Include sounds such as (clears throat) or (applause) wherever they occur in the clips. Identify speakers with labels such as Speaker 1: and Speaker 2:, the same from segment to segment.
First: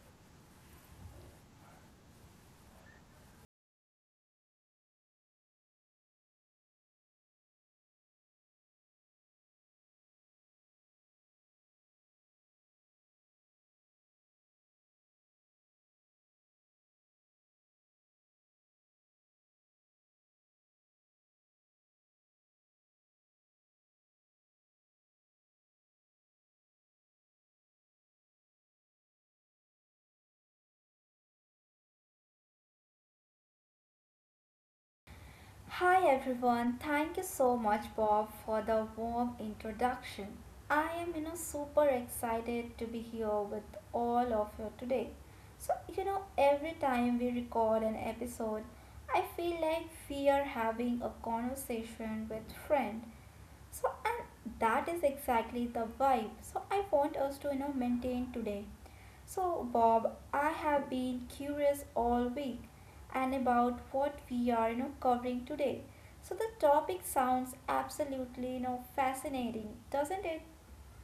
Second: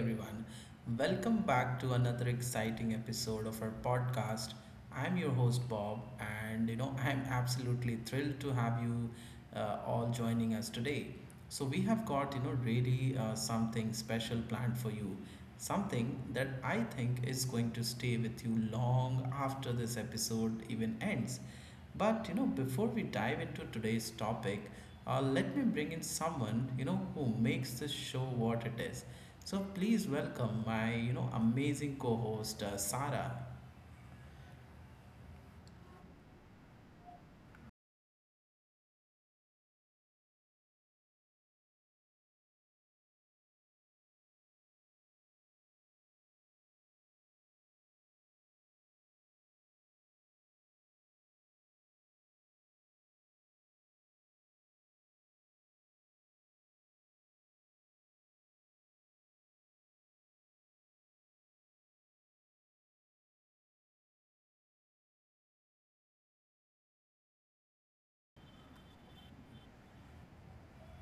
Speaker 1: everyone. Welcome back to another exciting episode of our podcast. I'm your host, Bob, and I'm absolutely thrilled to have you all joining us today. So, we have got really something special planned for you, something that I think is going to stay with you long after this episode even ends. But before we dive into today's topic, let me bring in someone who makes this show what it is. So please welcome my amazing co-host Sarah.
Speaker 2: Hi everyone, thank you so much, Bob, for the warm introduction. I am super excited to be here with all of you today. Every time we record an episode, I feel like we are having a conversation with friend so and that is exactly the vibe. So I want us to maintain today. So Bob, I have been curious all week and about what we are covering today. So the topic sounds absolutely fascinating, doesn't it?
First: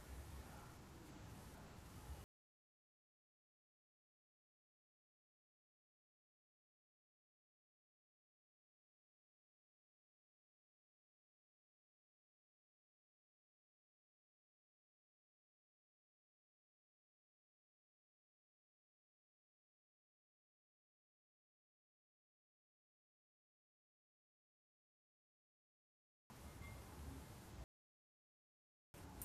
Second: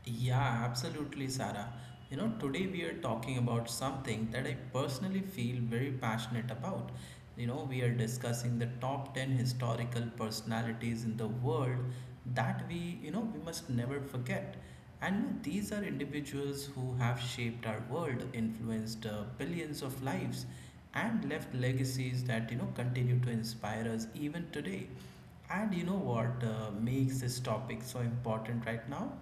Speaker 1: Yeah, absolutely, Sarah. Today we are talking about something that I personally feel very passionate about. We are discussing the top 10 historical personalities in the world that we must never forget. And these are individuals who have shaped our world, influenced billions of lives, and left legacies that continue to inspire us even today. And what makes this topic so important right now?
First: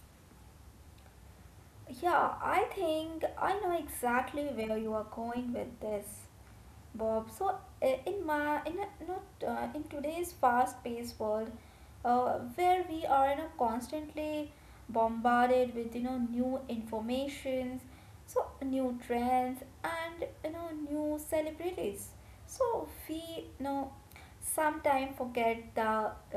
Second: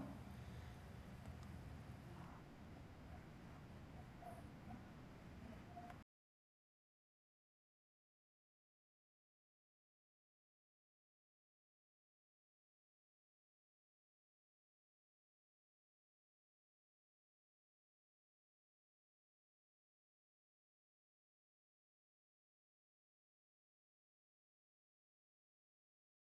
Speaker 2: Yeah, I think I know exactly where you are going with this. Bob. So I- in my in a, not in today's fast-paced world, where we are constantly bombarded with new informations, so new trends and new celebrities. So we sometimes forget the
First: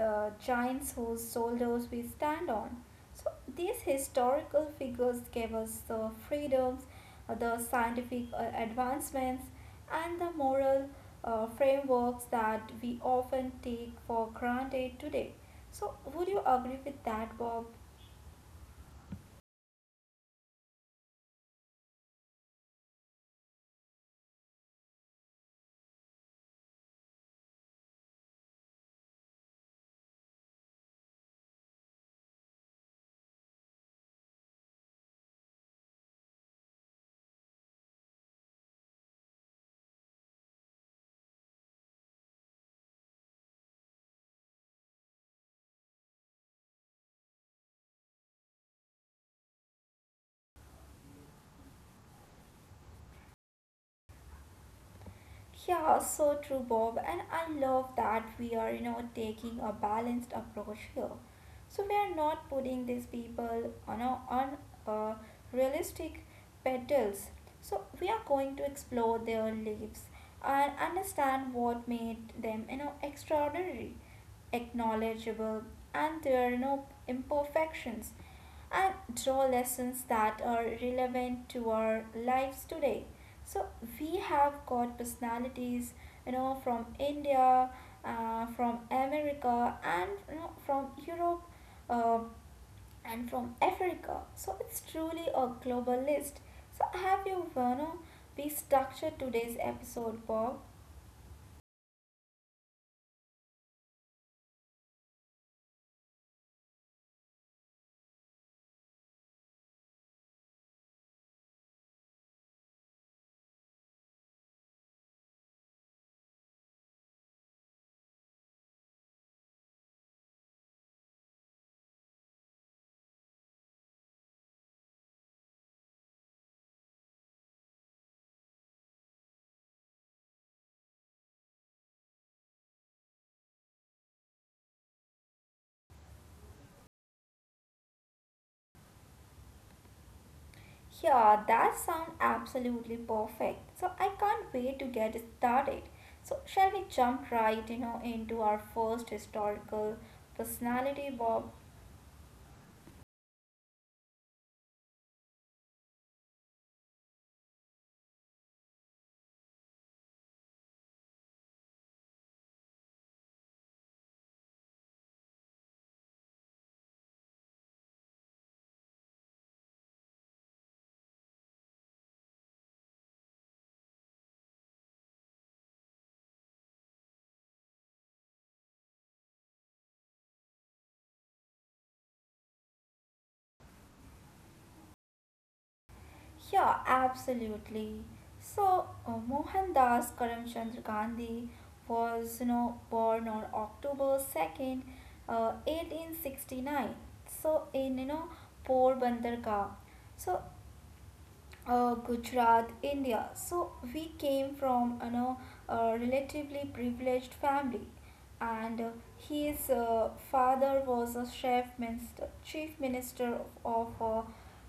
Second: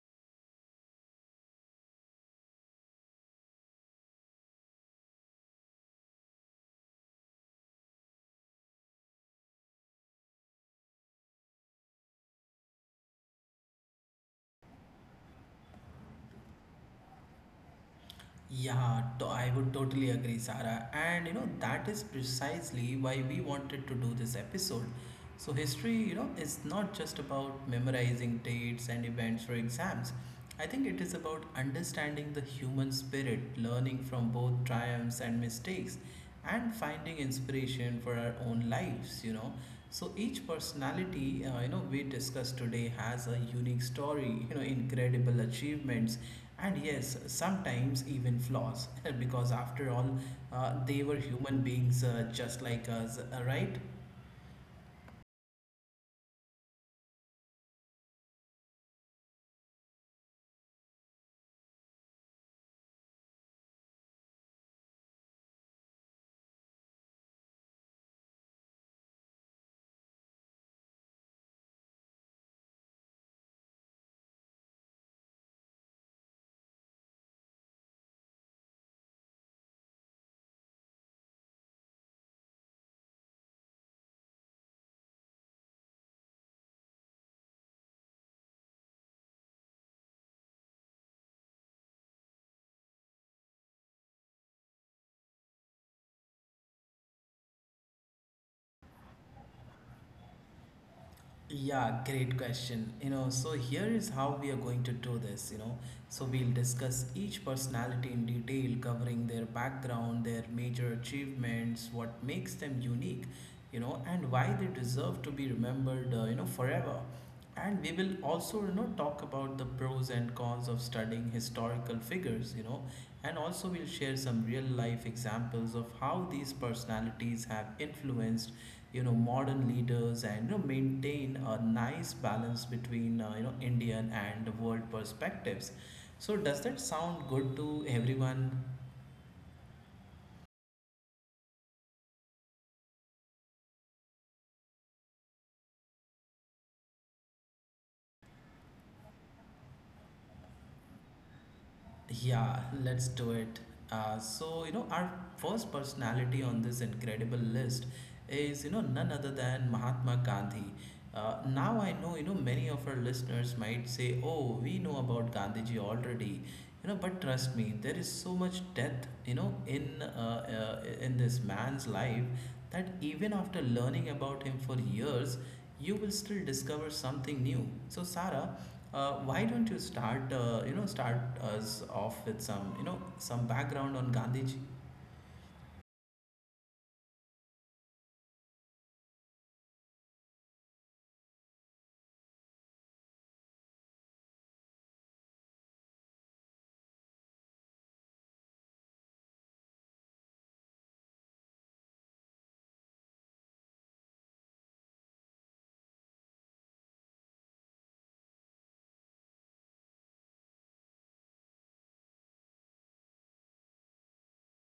Speaker 2: giants whose shoulders we stand on. So these historical figures gave us the freedoms, the scientific advancements, and the moral frameworks that we often take for granted today. So would you agree with that, Bob?
Speaker 1: Yeah, I would totally agree, Sarah. And that is precisely why we wanted to do this episode. So, history is not just about memorizing dates and events for exams. I think it is about understanding the human spirit, learning from both triumphs and mistakes, and finding inspiration for our own lives. So each personality, we discussed today has a unique story, incredible achievements, and yes, sometimes even flaws, (laughs) because after all, they were human beings just like us, right?
Speaker 2: Yeah, so true, Bob. And I love that we are, taking a balanced approach here. So we are not putting these people on a, on uh, realistic pedals. So we are going to explore their lives and understand what made them, extraordinary, acknowledgeable, and their, imperfections and draw lessons that are relevant to our lives today. So we have got personalities, from India, from America, and from Europe, uh, and from Africa. So it's truly a global list. So have you, be structured today's episode, Bob?
Speaker 1: Yeah, great question. So here is how we are going to do this. So we'll discuss each personality in detail, covering their background, their major achievements, what makes them unique, and why they deserve to be remembered, forever, and we will also talk about the pros and cons of studying historical figures, and also we'll share some real life examples of how these personalities have influenced modern leaders, and maintain a nice balance between Indian and world perspectives. So does that sound good to everyone?
Speaker 2: Yeah, that sounds absolutely perfect. So I can't wait to get started. So shall we jump right, into our first historical personality, Bob?
Speaker 1: Yeah, let's do it. Our first personality on this incredible list is none other than Mahatma Gandhi. Now I know, many of our listeners might say, oh, we know about Gandhiji already. But trust me, there is so much depth in this man's life that even after learning about him for years, you will still discover something new. So, Sarah, why don't you start you know start us off with some some background on Gandhiji?
Speaker 2: Yeah, absolutely. So Mohandas Karamchand Gandhi was, born on October 2nd, 1869. So in, Porbandar Ka. So Gujarat, India. So we came from a relatively privileged family, and his father was a chief minister of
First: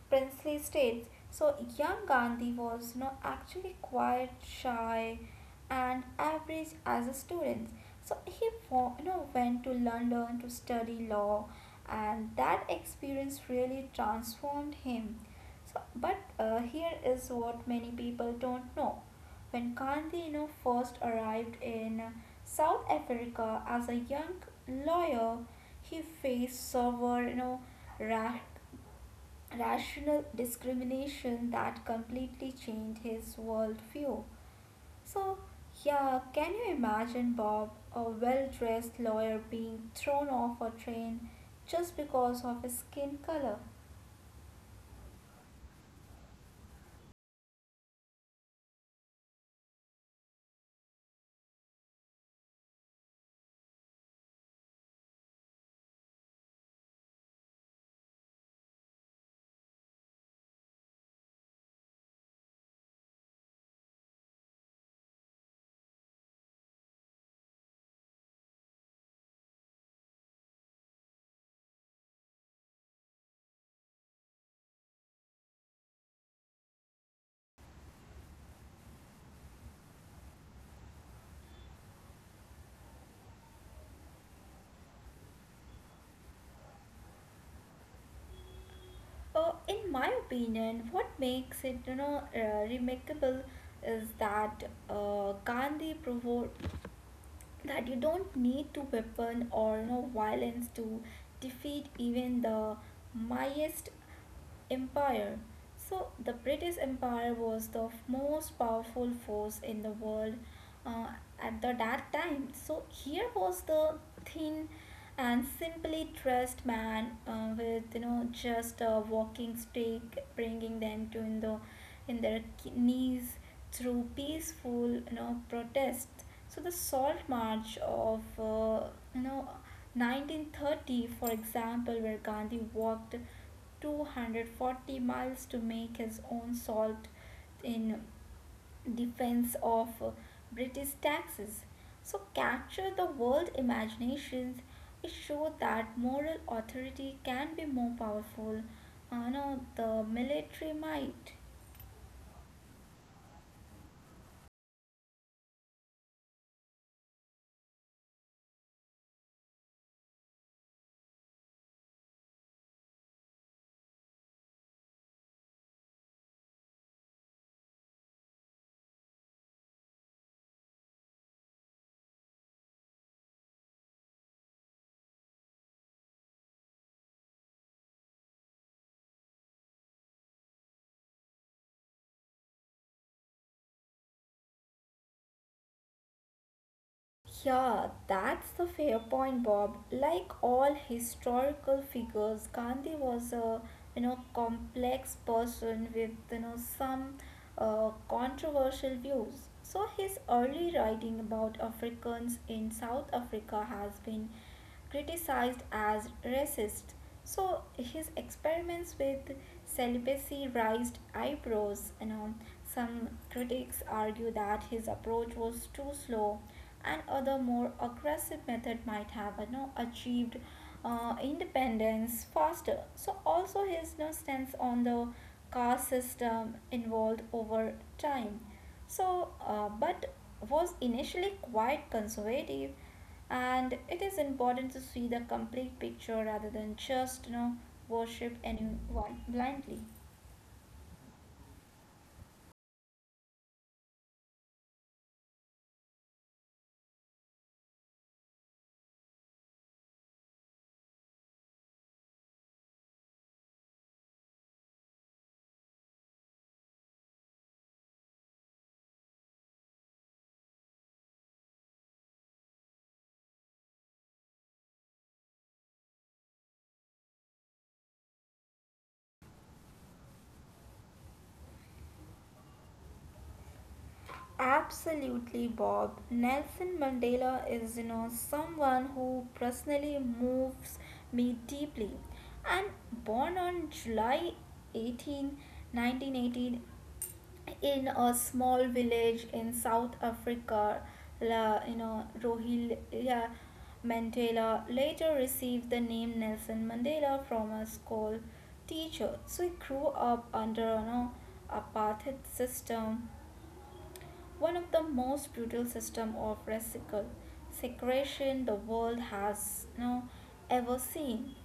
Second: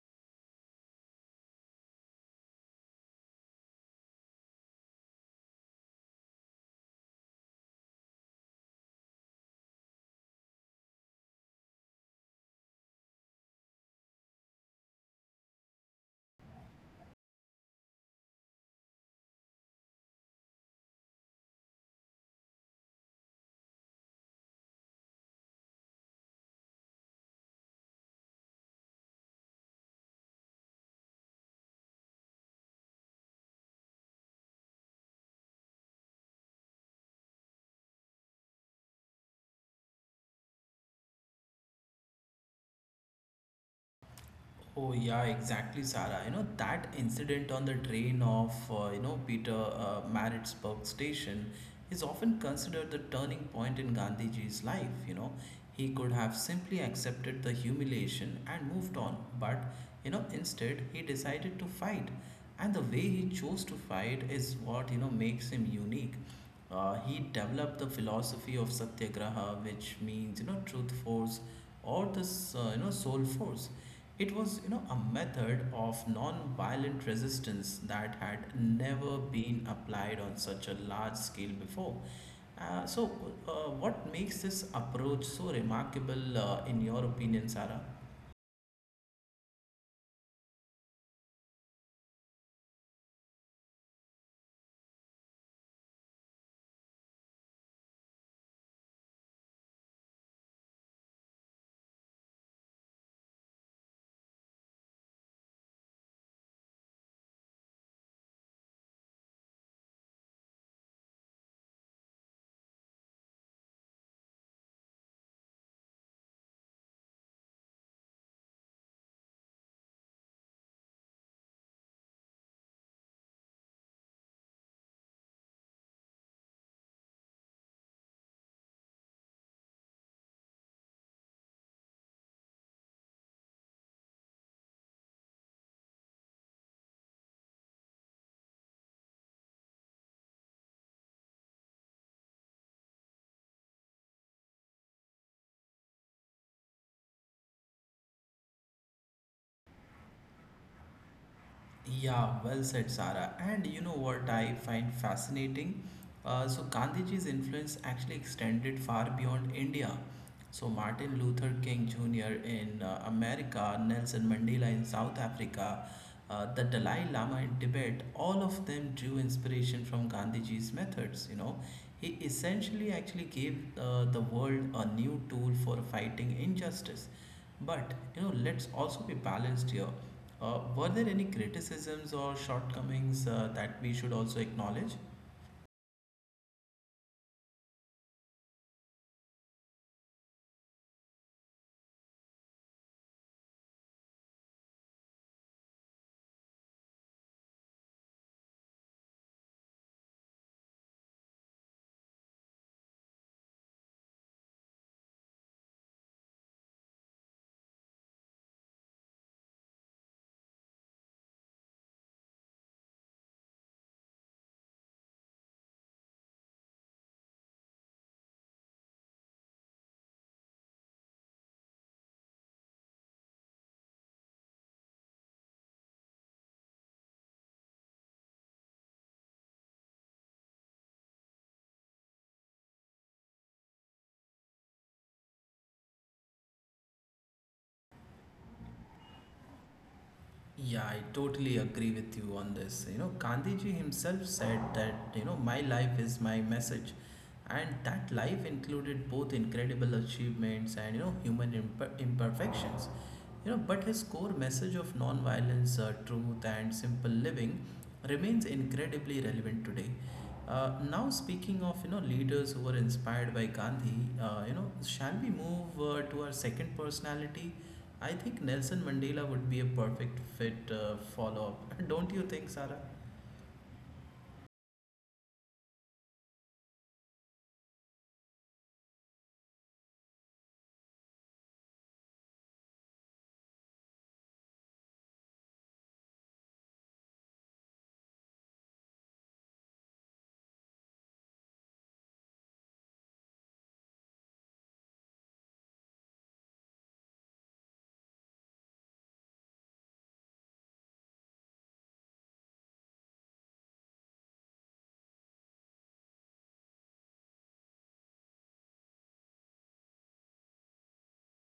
Speaker 2: princely states. So young Gandhi was actually quite shy and average as a student. So he went to London to study law, and that experience really transformed him so, but here is what many people don't know. When Gandhino first arrived in South Africa as a young lawyer, he faced severe, ra- rational discrimination that completely changed his worldview. So, yeah, can you imagine Bob, a well-dressed lawyer, being thrown off a train just because of his skin color?
Speaker 1: Oh yeah, exactly, Sarah. You know that incident on the train of Peter Maritzburg station is often considered the turning point in Gandhiji's life. He could have simply accepted the humiliation and moved on, but instead he decided to fight, and the way he chose to fight is what makes him unique. He developed the philosophy of satyagraha, which means truth force or the soul force. It was a method of non-violent resistance that had never been applied on such a large scale before. Uh, so, what makes this approach so remarkable, in your opinion, Sarah?
Speaker 2: In my opinion, what makes it remarkable is that Gandhi proved that you don't need to weapon or violence to defeat even the mightiest empire. So the British Empire was the most powerful force in the world uh, that time. So here was the thin and simply dressed man with just a walking stick, bringing them to in the in their knees through peaceful protest. So the Salt March of you know 1930, for example, where Gandhi walked 240 miles to make his own salt in defense of British taxes. So, capture the world imaginations. It showed that moral authority can be more powerful, You know the military might.
Speaker 1: Yeah, well said, Sara. And you know what I find fascinating? Gandhiji's influence actually extended far beyond India. So, Martin Luther King Jr. in America, Nelson Mandela in South Africa, the Dalai Lama in Tibet, all of them drew inspiration from Gandhiji's methods. He essentially actually gave the world a new tool for fighting injustice, but let's also be balanced here. Were there any criticisms or shortcomings that we should also acknowledge?
Speaker 2: Yeah, that's the fair point, Bob. Like all historical figures, Gandhi was a complex person with some controversial views. So his early writing about Africans in South Africa has been criticized as racist. So his experiments with celibacy raised eyebrows. You know, some critics argue that his approach was too slow, and other more aggressive method might have achieved independence faster. So also his stance on the caste system evolved over time. But was initially quite conservative and it is important to see the complete picture rather than just worship anyone blindly.
Speaker 1: Yeah, I totally agree with you on this. Gandhiji himself said that, my life is my message. And that life included both incredible achievements and human imperfections. But his core message of non-violence, truth, and simple living remains incredibly relevant today. Now, speaking of leaders who were inspired by Gandhi, shall we move to our second personality? I think Nelson Mandela would be a perfect fit follow up. (laughs) Don't you think, Sarah?
Speaker 2: Absolutely, Bob. Nelson Mandela is, someone who personally moves me deeply. And born on 18th, nineteen 18, 1918 in a small village in South Africa, Rohila Mandela later received the name Nelson Mandela from a school teacher. So he grew up under apartheid system one of the most brutal system of reciprocal segregation the world has ever seen.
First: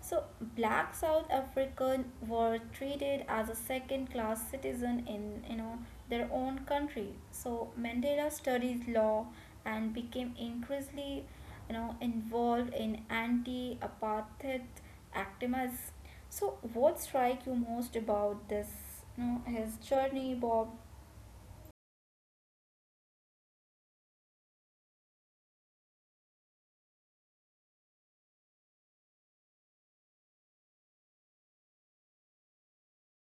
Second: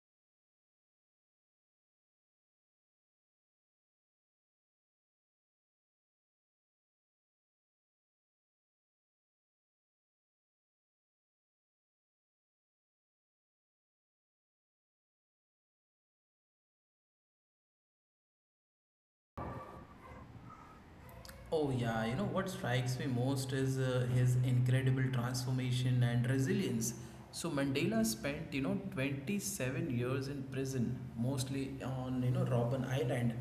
Speaker 2: So black South African were treated as a second class citizen in their own country. So Mandela studied law and became increasingly involved in anti-apartheid activism. So what strikes you most about this his journey Bob?
Speaker 1: Oh, yeah, you know what strikes me most is his incredible transformation and resilience. So Mandela spent, 27 years in prison, mostly on, Robben Island.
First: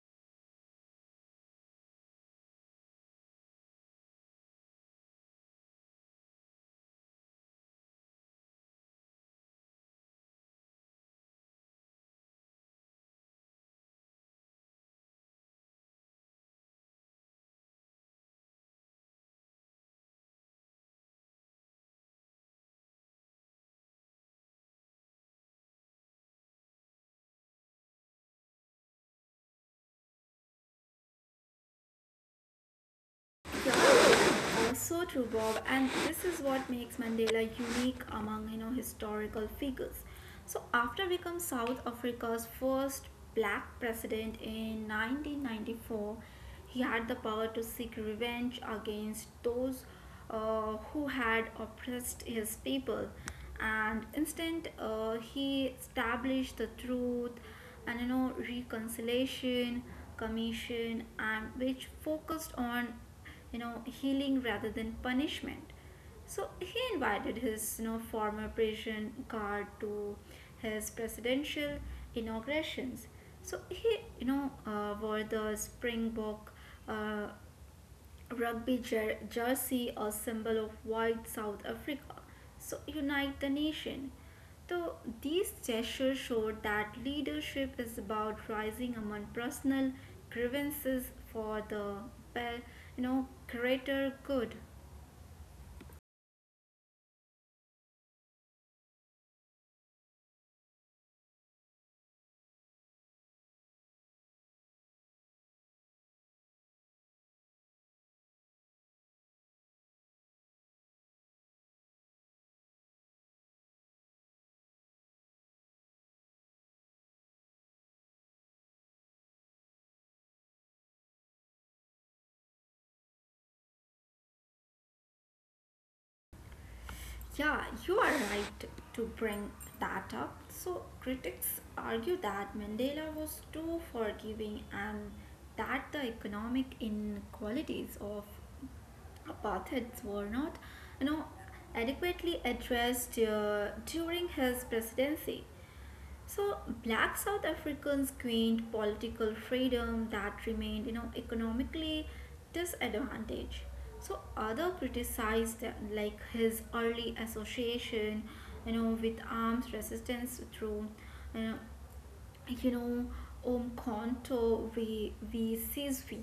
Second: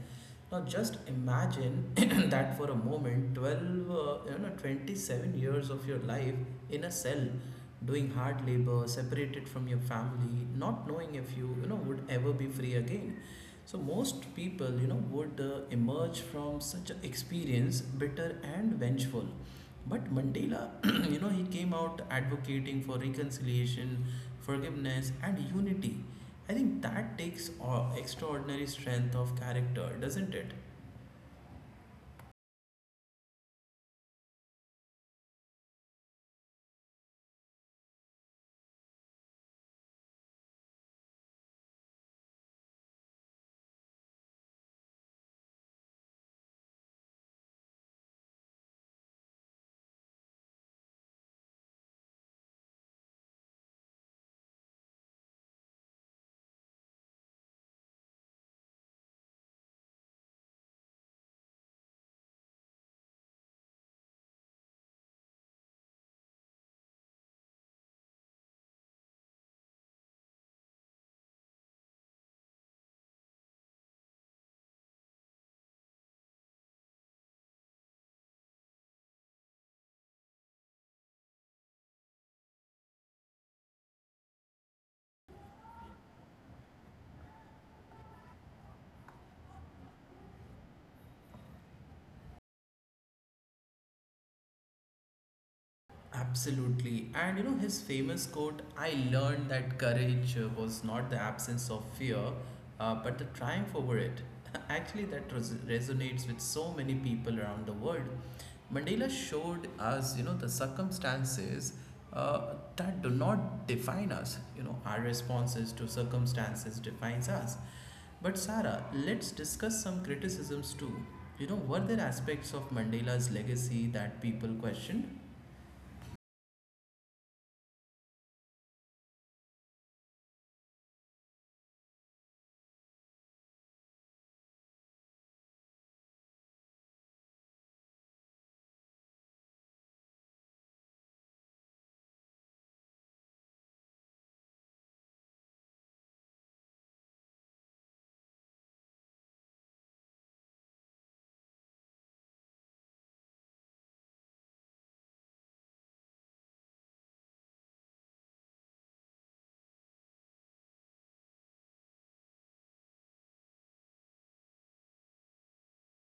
Speaker 1: Now just imagine (clears throat) that for a moment, 27 years of your life in a cell, doing hard labor, separated from your family, not knowing if you would ever be free again. So most people, would emerge from such an experience bitter and vengeful. But Mandela, (clears throat) he came out advocating for reconciliation, forgiveness, and unity. I think that takes extraordinary strength of character, doesn't it?
Speaker 2: So true, Bob, and this is what makes Mandela unique among historical figures. So after becoming South Africa's first black president in 1994, he had the power to seek revenge against those who had oppressed his people, and instead he established the Truth and Reconciliation Commission, and which focused on healing rather than punishment. So he invited his former prison guard to his presidential inaugurations. So he wore the springbok uh, rugby jersey, a symbol of white South Africa. So unite the nation. So these gestures showed that leadership is about rising among personal grievances for the greater good.
Speaker 1: Absolutely. And you know, his famous quote, I learned that courage was not the absence of fear, but the triumph over it. (laughs) Actually, that resonates with so many people around the world. Mandela showed us, the circumstances that do not define us. You know, our responses to circumstances defines us. But Sarah, let's discuss some criticisms too. Were there aspects of Mandela's legacy that people questioned?
Speaker 2: Yeah, you are right to bring that up. So, critics argue that Mandela was too forgiving and that the economic inequalities of apartheids were not you know adequately addressed during his presidency. So black South Africans gained political freedom that remained, economically disadvantaged. So other criticized like his early association, with arms resistance through you know, you know om kanto v v CSV.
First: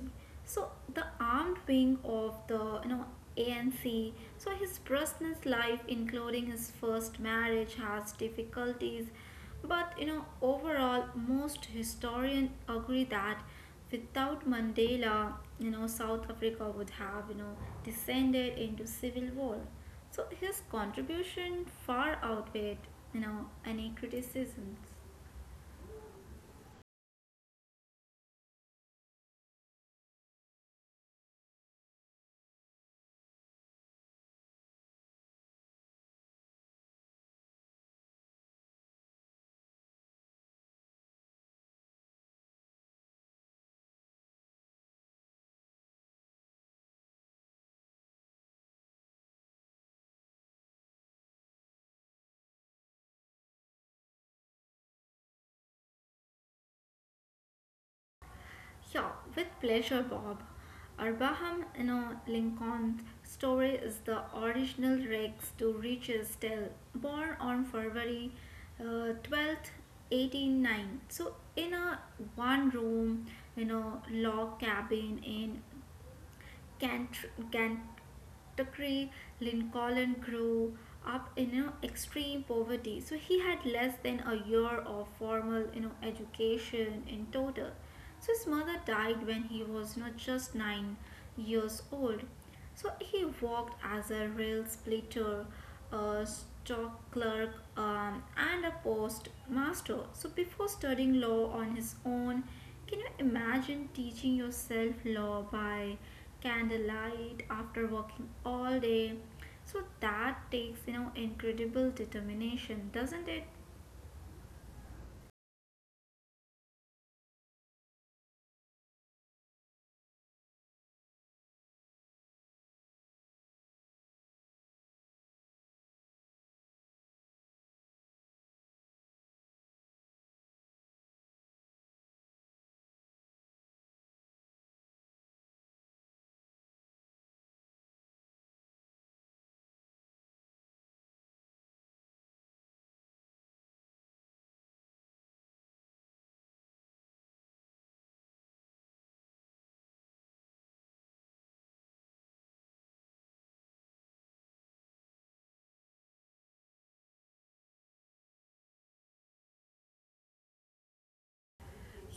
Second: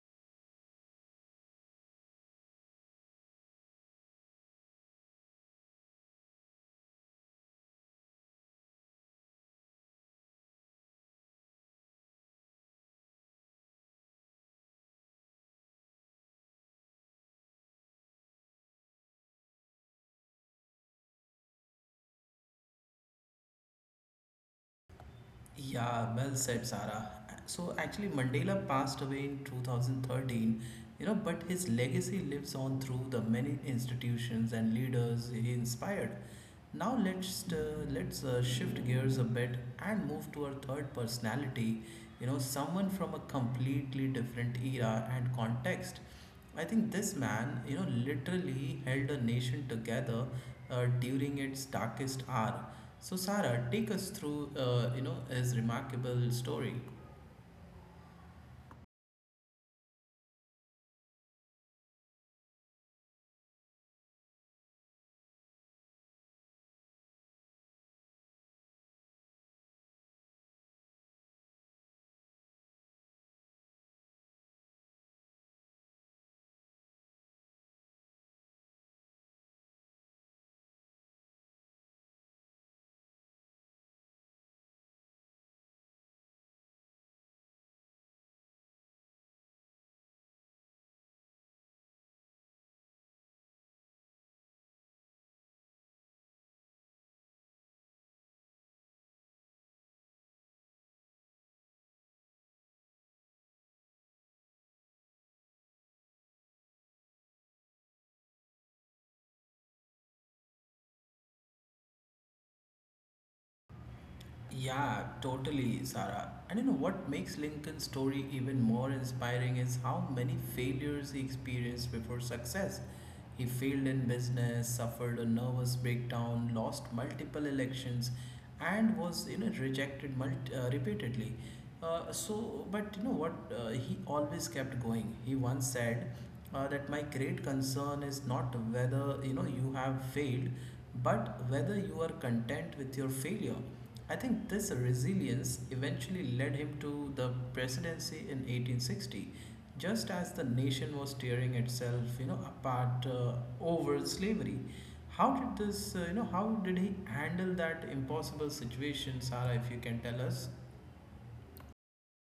Speaker 2: So the armed wing of the ANC. So his personal life including his first marriage has difficulties, but overall most historians agree that without Mandela, South Africa would have descended into civil war. So his contribution far outweighed you know any criticisms.
Speaker 1: Yeah, well said, Sarah. So actually, Mandela passed away in 2013, but his legacy lives on through the many institutions and leaders he inspired. Now let's shift gears a bit and move to our third personality, someone from a completely different era and context. I think this man, literally held a nation together during its darkest hour. So, Sarah, take us through, his remarkable story.
Speaker 2: Yeah, with pleasure, Bob. Abraham, Lincoln's story is the original rags to riches tale, born on February uh, 12th, 1809. So, in a one room, log cabin in Kentucky, Lincoln grew up in extreme poverty, so he had less than a year of formal education in total. So his mother died when he was not just 9 years old. So he worked as a rail splitter, a stock clerk, and a postmaster. So before studying law on his own, can you imagine teaching yourself law by candlelight after working all day? So that takes, incredible determination, doesn't it?
Speaker 1: Yeah, totally, Sarah. And you know what makes Lincoln's story even more inspiring is how many failures he experienced before success. He failed in business, suffered a nervous breakdown, lost multiple elections, and was rejected repeatedly. But you know what? He always kept going. He once said that my great concern is not whether you have failed, but whether you are content with your failure. I think this resilience eventually led him to the presidency in 1860, just as the nation was tearing itself, apart over slavery. How did how did he handle that impossible situation, Sarah? If you can tell us.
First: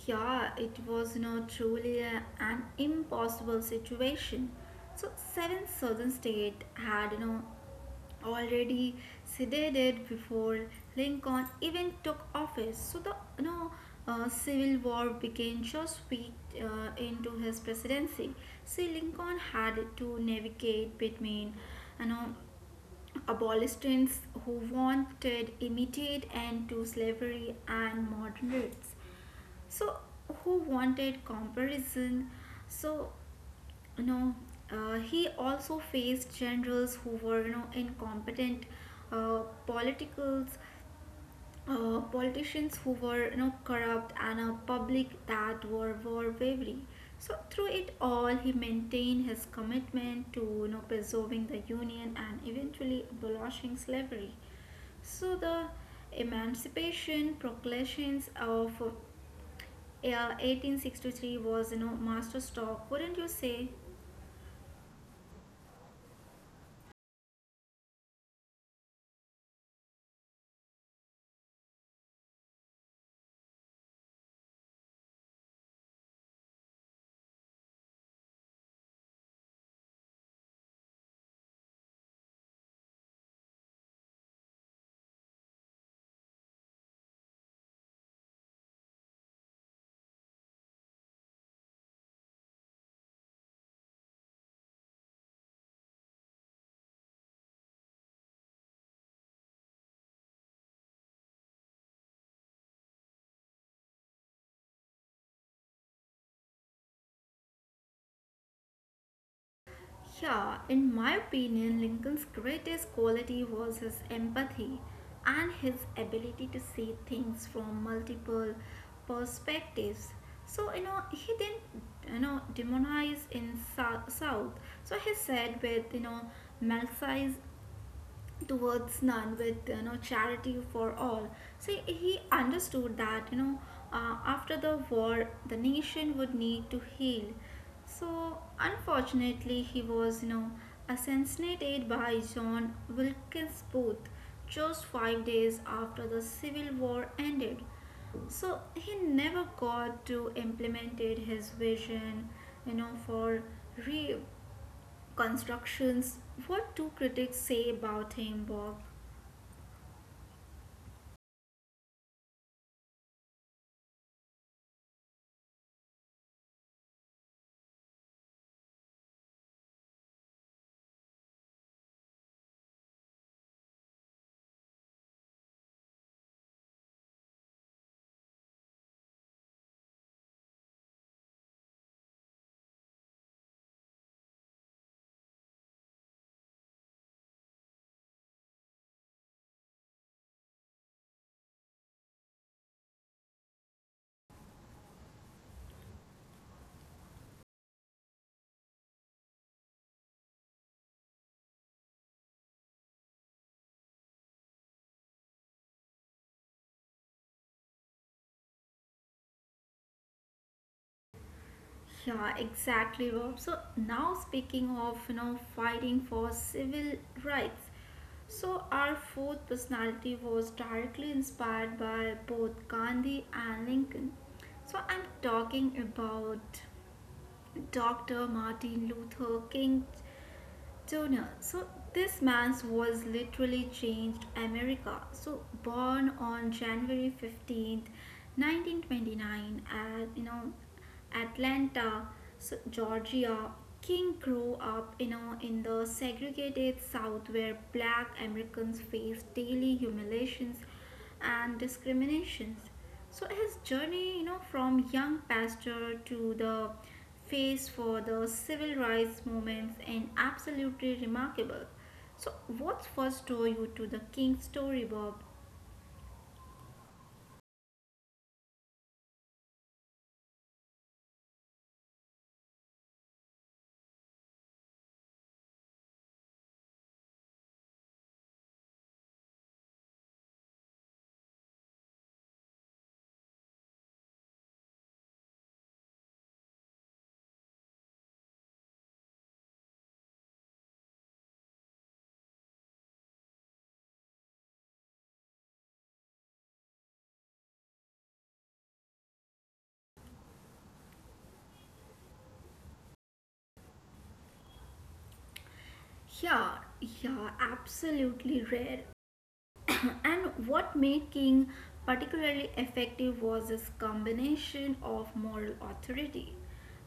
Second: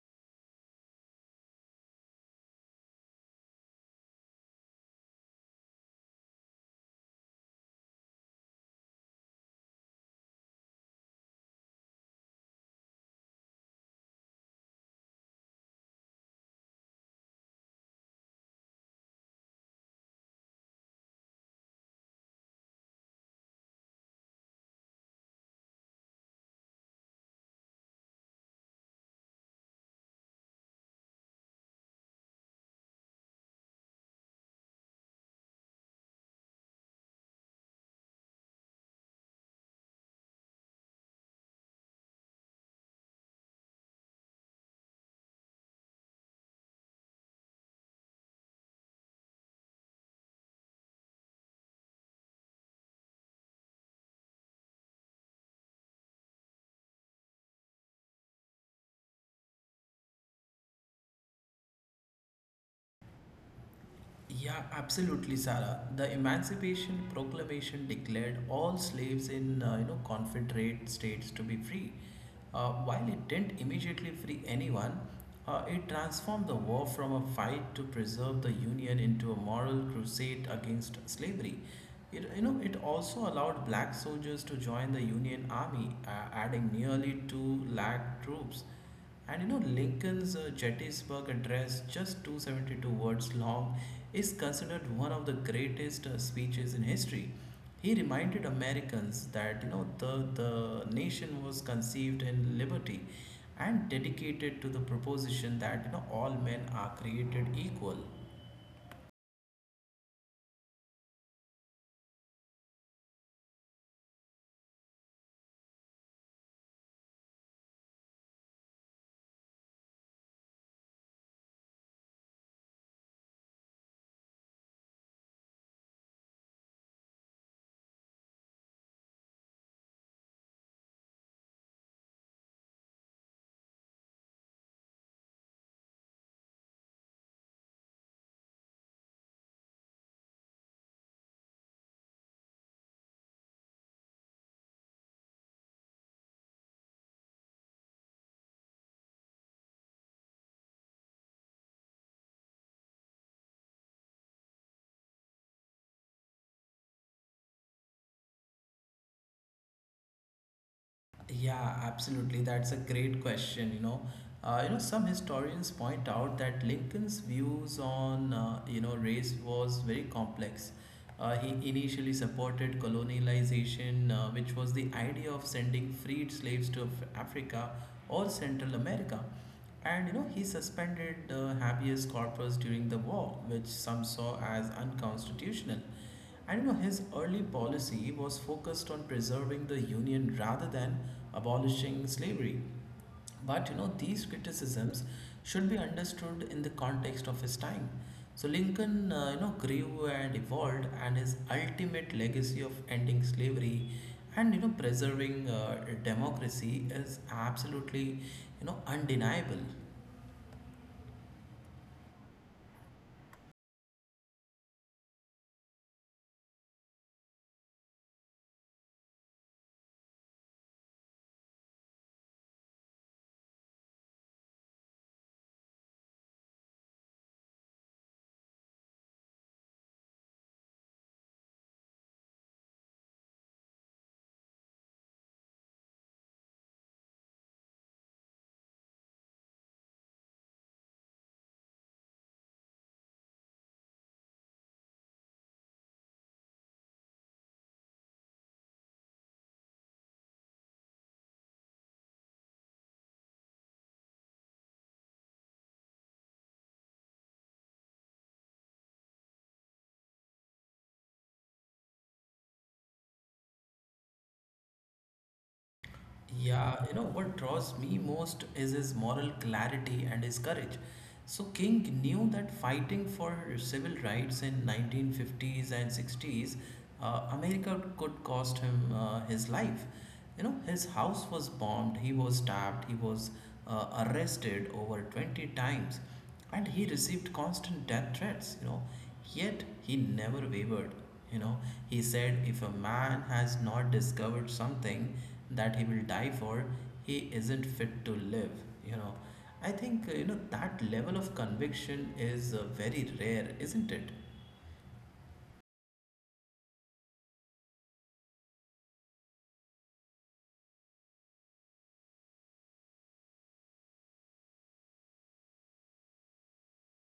Speaker 2: Yeah, it was now truly an impossible situation. So, 7 southern states had already seceded before Lincoln even took office. So, the Civil War began just weeks into his presidency. So, Lincoln had to navigate between you know, abolitionists who wanted immediate end to slavery and modern rates. So, who wanted comparison? So, you know, he also faced generals who were, incompetent, uh, politicals, politicians who were, corrupt, and a public that were war wavery. So, through it all, he maintained his commitment to, preserving the union and eventually abolishing slavery. So the Emancipation Proclamations of yeah, 1863 was, masterstroke, wouldn't you say?
Speaker 1: Yeah, absolutely, Sarah. The Emancipation Proclamation declared all slaves in Confederate states to be free. While it didn't immediately free anyone, it transformed the war from a fight to preserve the Union into a moral crusade against slavery. It, it also allowed black soldiers to join the Union Army, adding nearly two lakh troops. And you know, Lincoln's Gettysburg Address, just 272 words long, is considered one of the greatest speeches in history. He reminded Americans that the nation was conceived in liberty and dedicated to the proposition that all men are created equal.
Speaker 2: Yeah, in my opinion, Lincoln's greatest quality was his empathy and his ability to see things from multiple perspectives. So he didn't demonize in South. So he said with, Melsize towards none with charity for all. So he understood that after the war the nation would need to heal. So unfortunately he was assassinated by John Wilkes Booth just 5 days after the Civil War ended. So he never got to implemented his vision for reconstructions. What do critics say about him Bob?
Speaker 1: Yeah, absolutely. That's a great question. Some historians point out that Lincoln's views on race was very complex. He initially supported colonialization, which was the idea of sending freed slaves to Africa or Central America, and he suspended habeas corpus during the war, which some saw as unconstitutional. I don't know, his early policy was focused on preserving the Union rather than abolishing slavery. But these criticisms should be understood in the context of his time. So Lincoln, grew and evolved, and his ultimate legacy of ending slavery and preserving democracy is absolutely undeniable.
Speaker 2: Yeah, exactly, Rob. So now speaking of, fighting for civil rights, so our fourth personality was directly inspired by both Gandhi and Lincoln. So I'm talking about Dr. Martin Luther King Jr. So this man's was literally changed America. So born on January 15th, 1929 at Atlanta, so Georgia, King grew up in the segregated South where black Americans faced daily humiliations and discriminations. So his journey, from young pastor to the face for the civil rights movements and absolutely remarkable. So what first drew you to the King's story, Bob?
Speaker 1: Yeah, you know what draws me most is his moral clarity and his courage. So King knew that fighting for civil rights in 1950s and 60s, America could cost him his life. You know, his house was bombed, he was stabbed, he was arrested over 20 times, and he received constant death threats, yet he never wavered. you know he said, if a man has not discovered something that he will die for, he isn't fit to live. you know I think that level of conviction is very rare, isn't it?
Speaker 2: Yeah, yeah, absolutely rare. And what made King particularly effective was his combination of moral authority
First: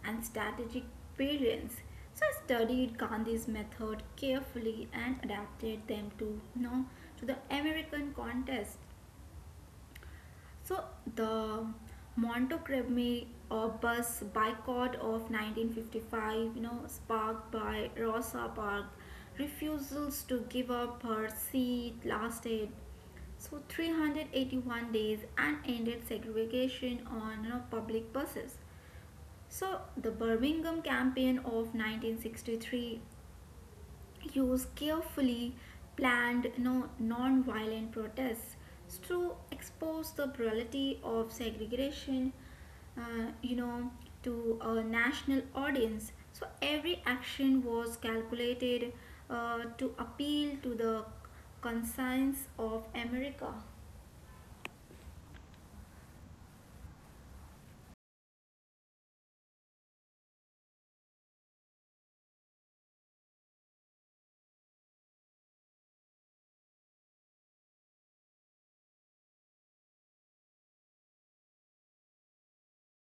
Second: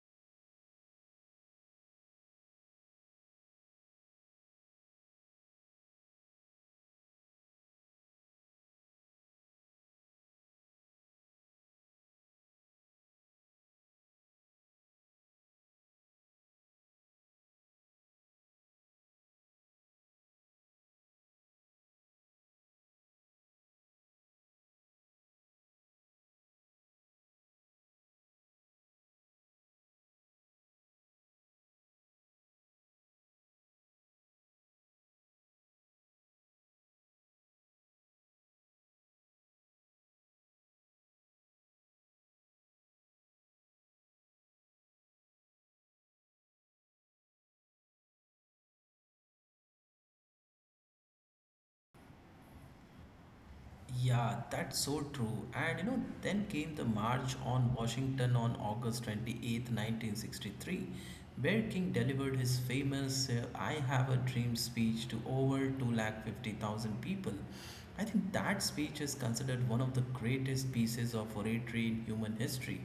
Speaker 2: and strategic brilliance. So I studied Gandhi's method carefully and adapted them to to the American contest. So the Montgomery bus boycott of 1955, you know, sparked by Rosa Parks' refusals to give up her seat, lasted 381 days and ended segregation on public buses. So the Birmingham campaign of 1963 used carefully planned non-violent protests to expose the brutality of segregation, uh, you know to a national audience. So every action was calculated to appeal to the conscience of America.
Speaker 1: Yeah, that's so true. And then came the March on Washington on August 28th, 1963, where King delivered his famous I Have a Dream speech to over 250,000 people. I think that speech is considered one of the greatest pieces of oratory in human history.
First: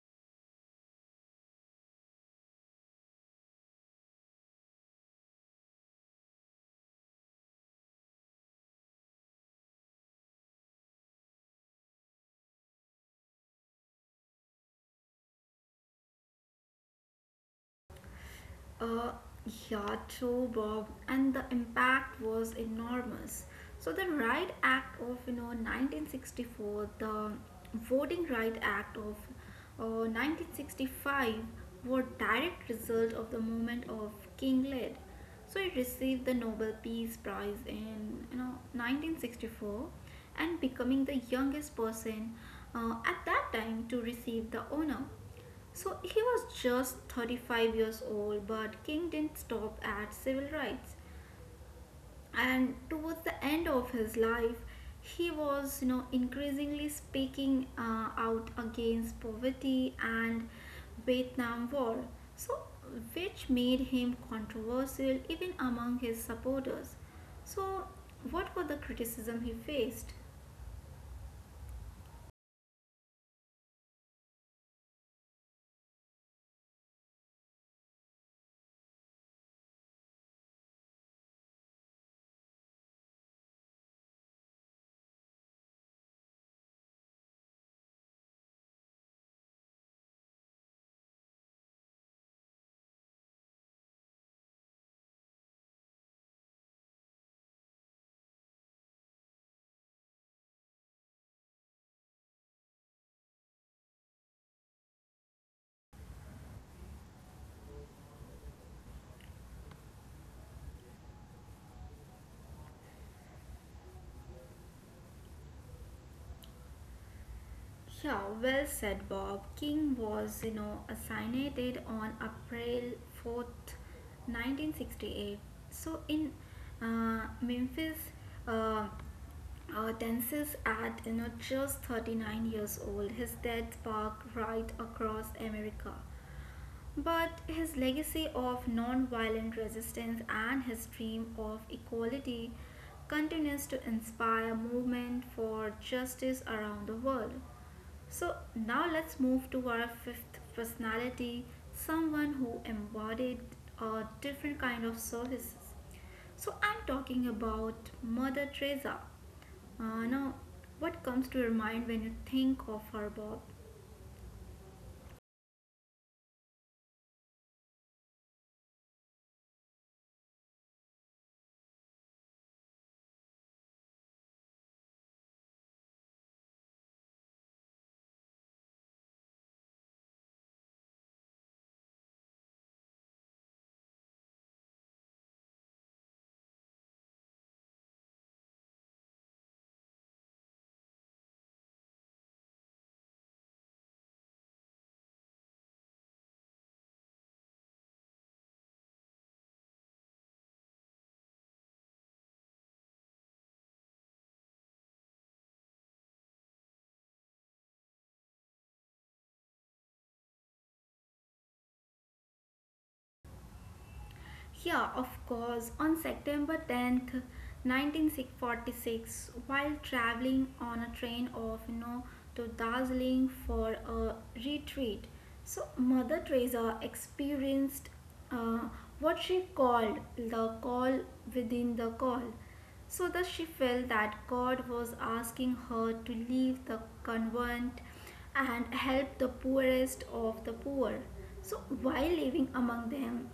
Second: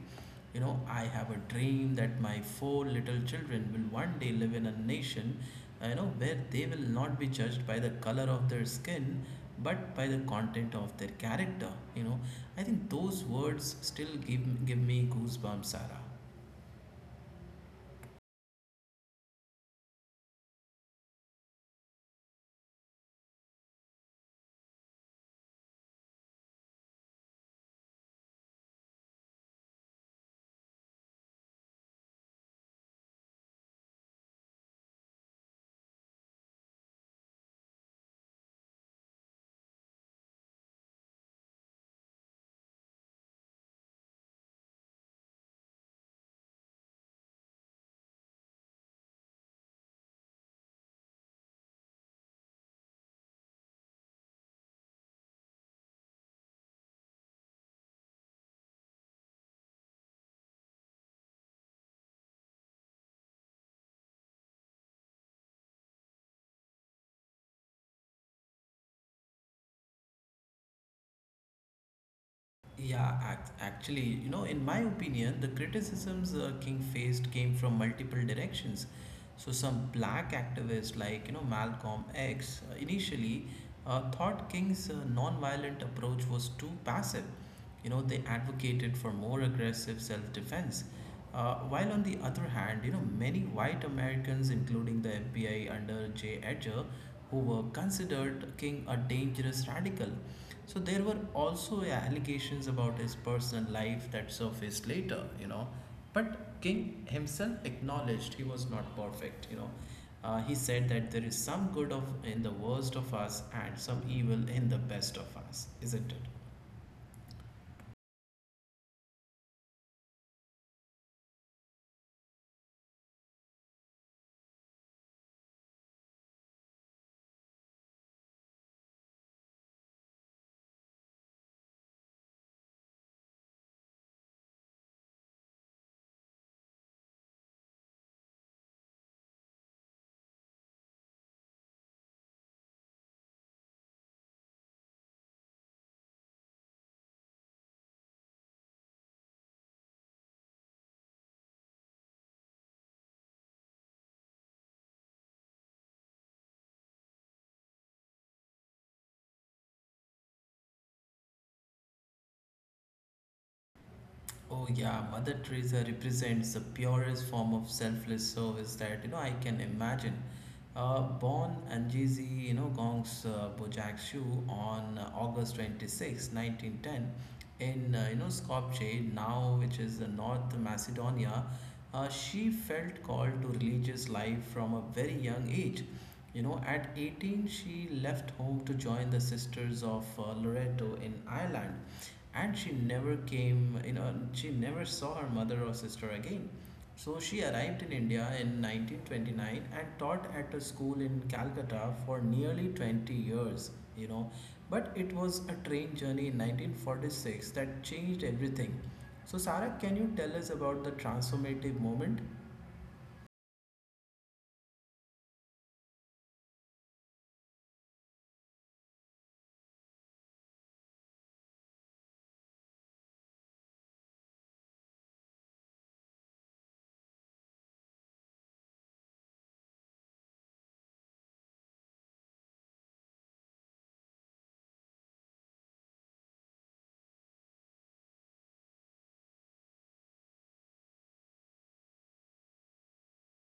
Speaker 1: I have a dream that my four little children will one day live in a nation, where they will not be judged by the color of their skin, but by the content of their character. You know, I think those words still give me goosebumps, Sarah.
Speaker 2: Uh, yeah, true, Bob. And the impact was enormous. So the Right Act of 1964, the Voting Right Act of 1965 were direct result of the movement of King Lead. So it received the Nobel Peace Prize in 1964 and becoming the youngest person at that time to receive the honor. So he was just 35 years old, but King didn't stop at civil rights. And towards the end of his life, he was, you know, increasingly speaking out against poverty and Vietnam War. So, which made him controversial even among his supporters. So, what were the criticism he faced?
Speaker 1: Yeah, actually, in my opinion, the criticisms King faced came from multiple directions. So, some black activists like, Malcolm X initially thought King's nonviolent approach was too passive. They advocated for more aggressive self defense. While on the other hand, many white Americans, including the FBI under J. Edgar, who were considered King a dangerous radical. So there were also allegations about his personal life that surfaced later. But King himself acknowledged he was not perfect. He said that there is some good of in the worst of us and some evil in the best of us, isn't it?
Speaker 2: Yeah, well said, Bob. King was, you know, assassinated on April 4th, 1968. So in Memphis, uh, Tennessee, at just 39 years old, his death sparked right across America. But his legacy of non-violent resistance and his dream of equality continues to inspire movement for justice around the world. So now let's move to our fifth personality, someone who embodied a different kind of services. So I'm talking about Mother Teresa. Now, what comes to your mind when you think of her, Bob?
Speaker 1: Oh yeah, Mother Teresa represents the purest form of selfless service that I can imagine. Born Anjizi, Gong's Bojakshu on August 26, 1910, in Skopje, now which is North Macedonia. She felt called to religious life from a very young age. At 18, she left home to join the Sisters of Loreto in Ireland, and she never came. She never saw her mother or sister again. So she arrived in India in 1929 and taught at a school in Calcutta for nearly 20 years. But it was a train journey in 1946 that changed everything. So Sarah, can you tell us about the transformative moment?
Speaker 2: Yeah, of course. On September 10th, 1946, while traveling on a train of to Darjeeling for a retreat, so Mother Teresa experienced, uh, what she called, the call within the call. So that she felt that God was asking her to leave the convent and help the poorest of the poor. So while living among them,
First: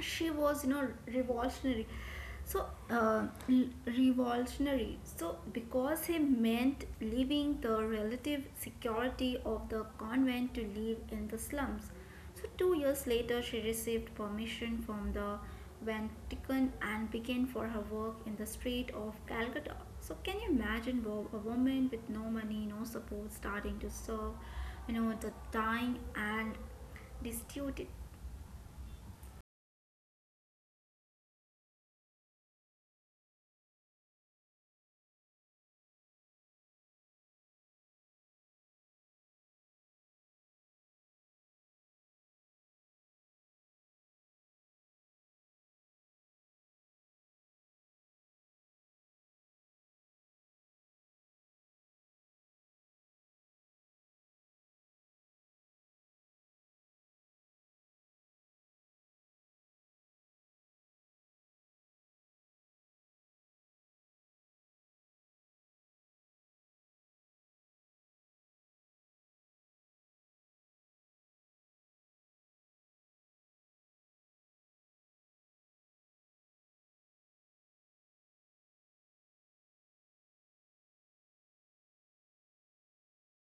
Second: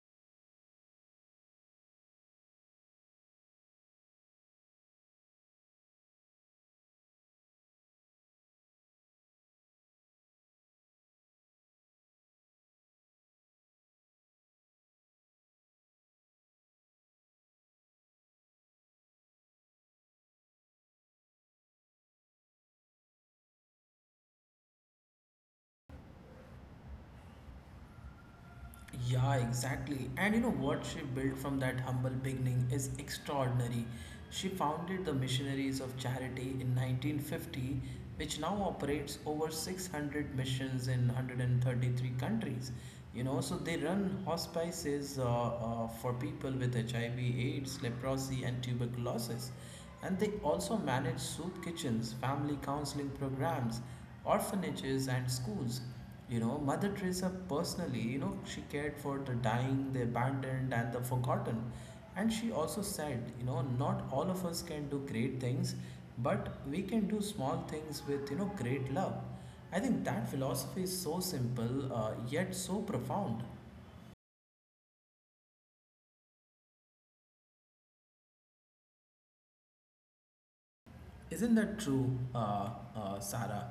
Speaker 2: she was, you know, revolutionary. So uh, revolutionary so because he meant leaving the relative security of the convent to live in the slums. So 2 years later she received permission from the Vatican and began for her work in the street of Calcutta. So can you imagine, Bob, a woman with no money, no support, starting to serve, you know, the dying and destitute?
Speaker 1: Yeah, exactly. And you know what she built from that humble beginning is extraordinary. She founded the Missionaries of Charity in 1950, which now operates over 600 missions in 133 countries. So they run hospices for people with HIV, AIDS, leprosy, and tuberculosis. And they also manage soup kitchens, family counseling programs, orphanages, and schools. Mother Teresa personally, she cared for the dying, the abandoned, and the forgotten. And she also said, not all of us can do great things, but we can do small things with great love. I think that philosophy is so simple, yet so profound. Isn't that true, Sarah?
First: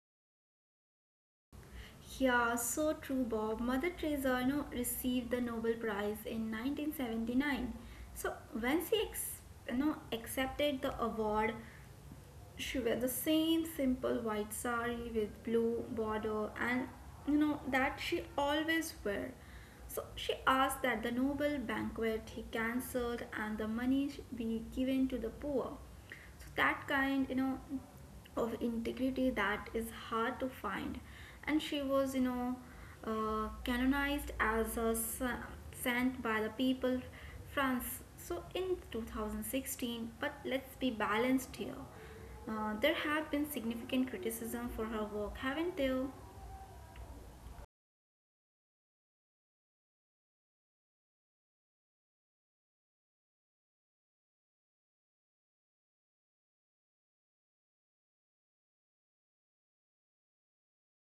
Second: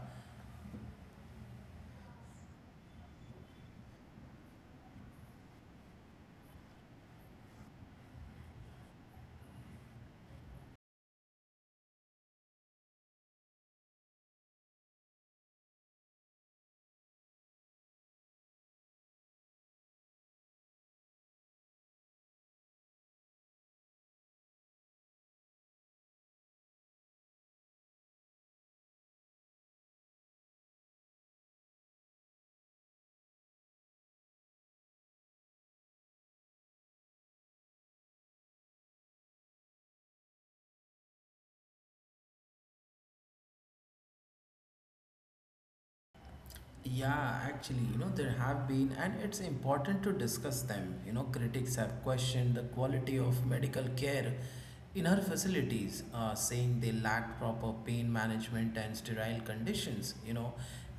Speaker 2: Yeah, so true, Bob. Mother Teresa, you know, received the Nobel Prize in 1979. So when she you know, accepted the award, she wore the same simple white sari with blue border, and you know that she always wear. So she asked that the Nobel banquet he cancelled and the money be given to the poor. So that kind, you know, of integrity that is hard to find. And she was, you know, canonized as a saint by the people france so in 2016. But let's be balanced here. There have been significant criticism for her work, haven't there?
Speaker 1: Yeah, actually, there have been, and it's important to discuss them. Critics have questioned the quality of medical care in our facilities, saying they lacked proper pain management and sterile conditions.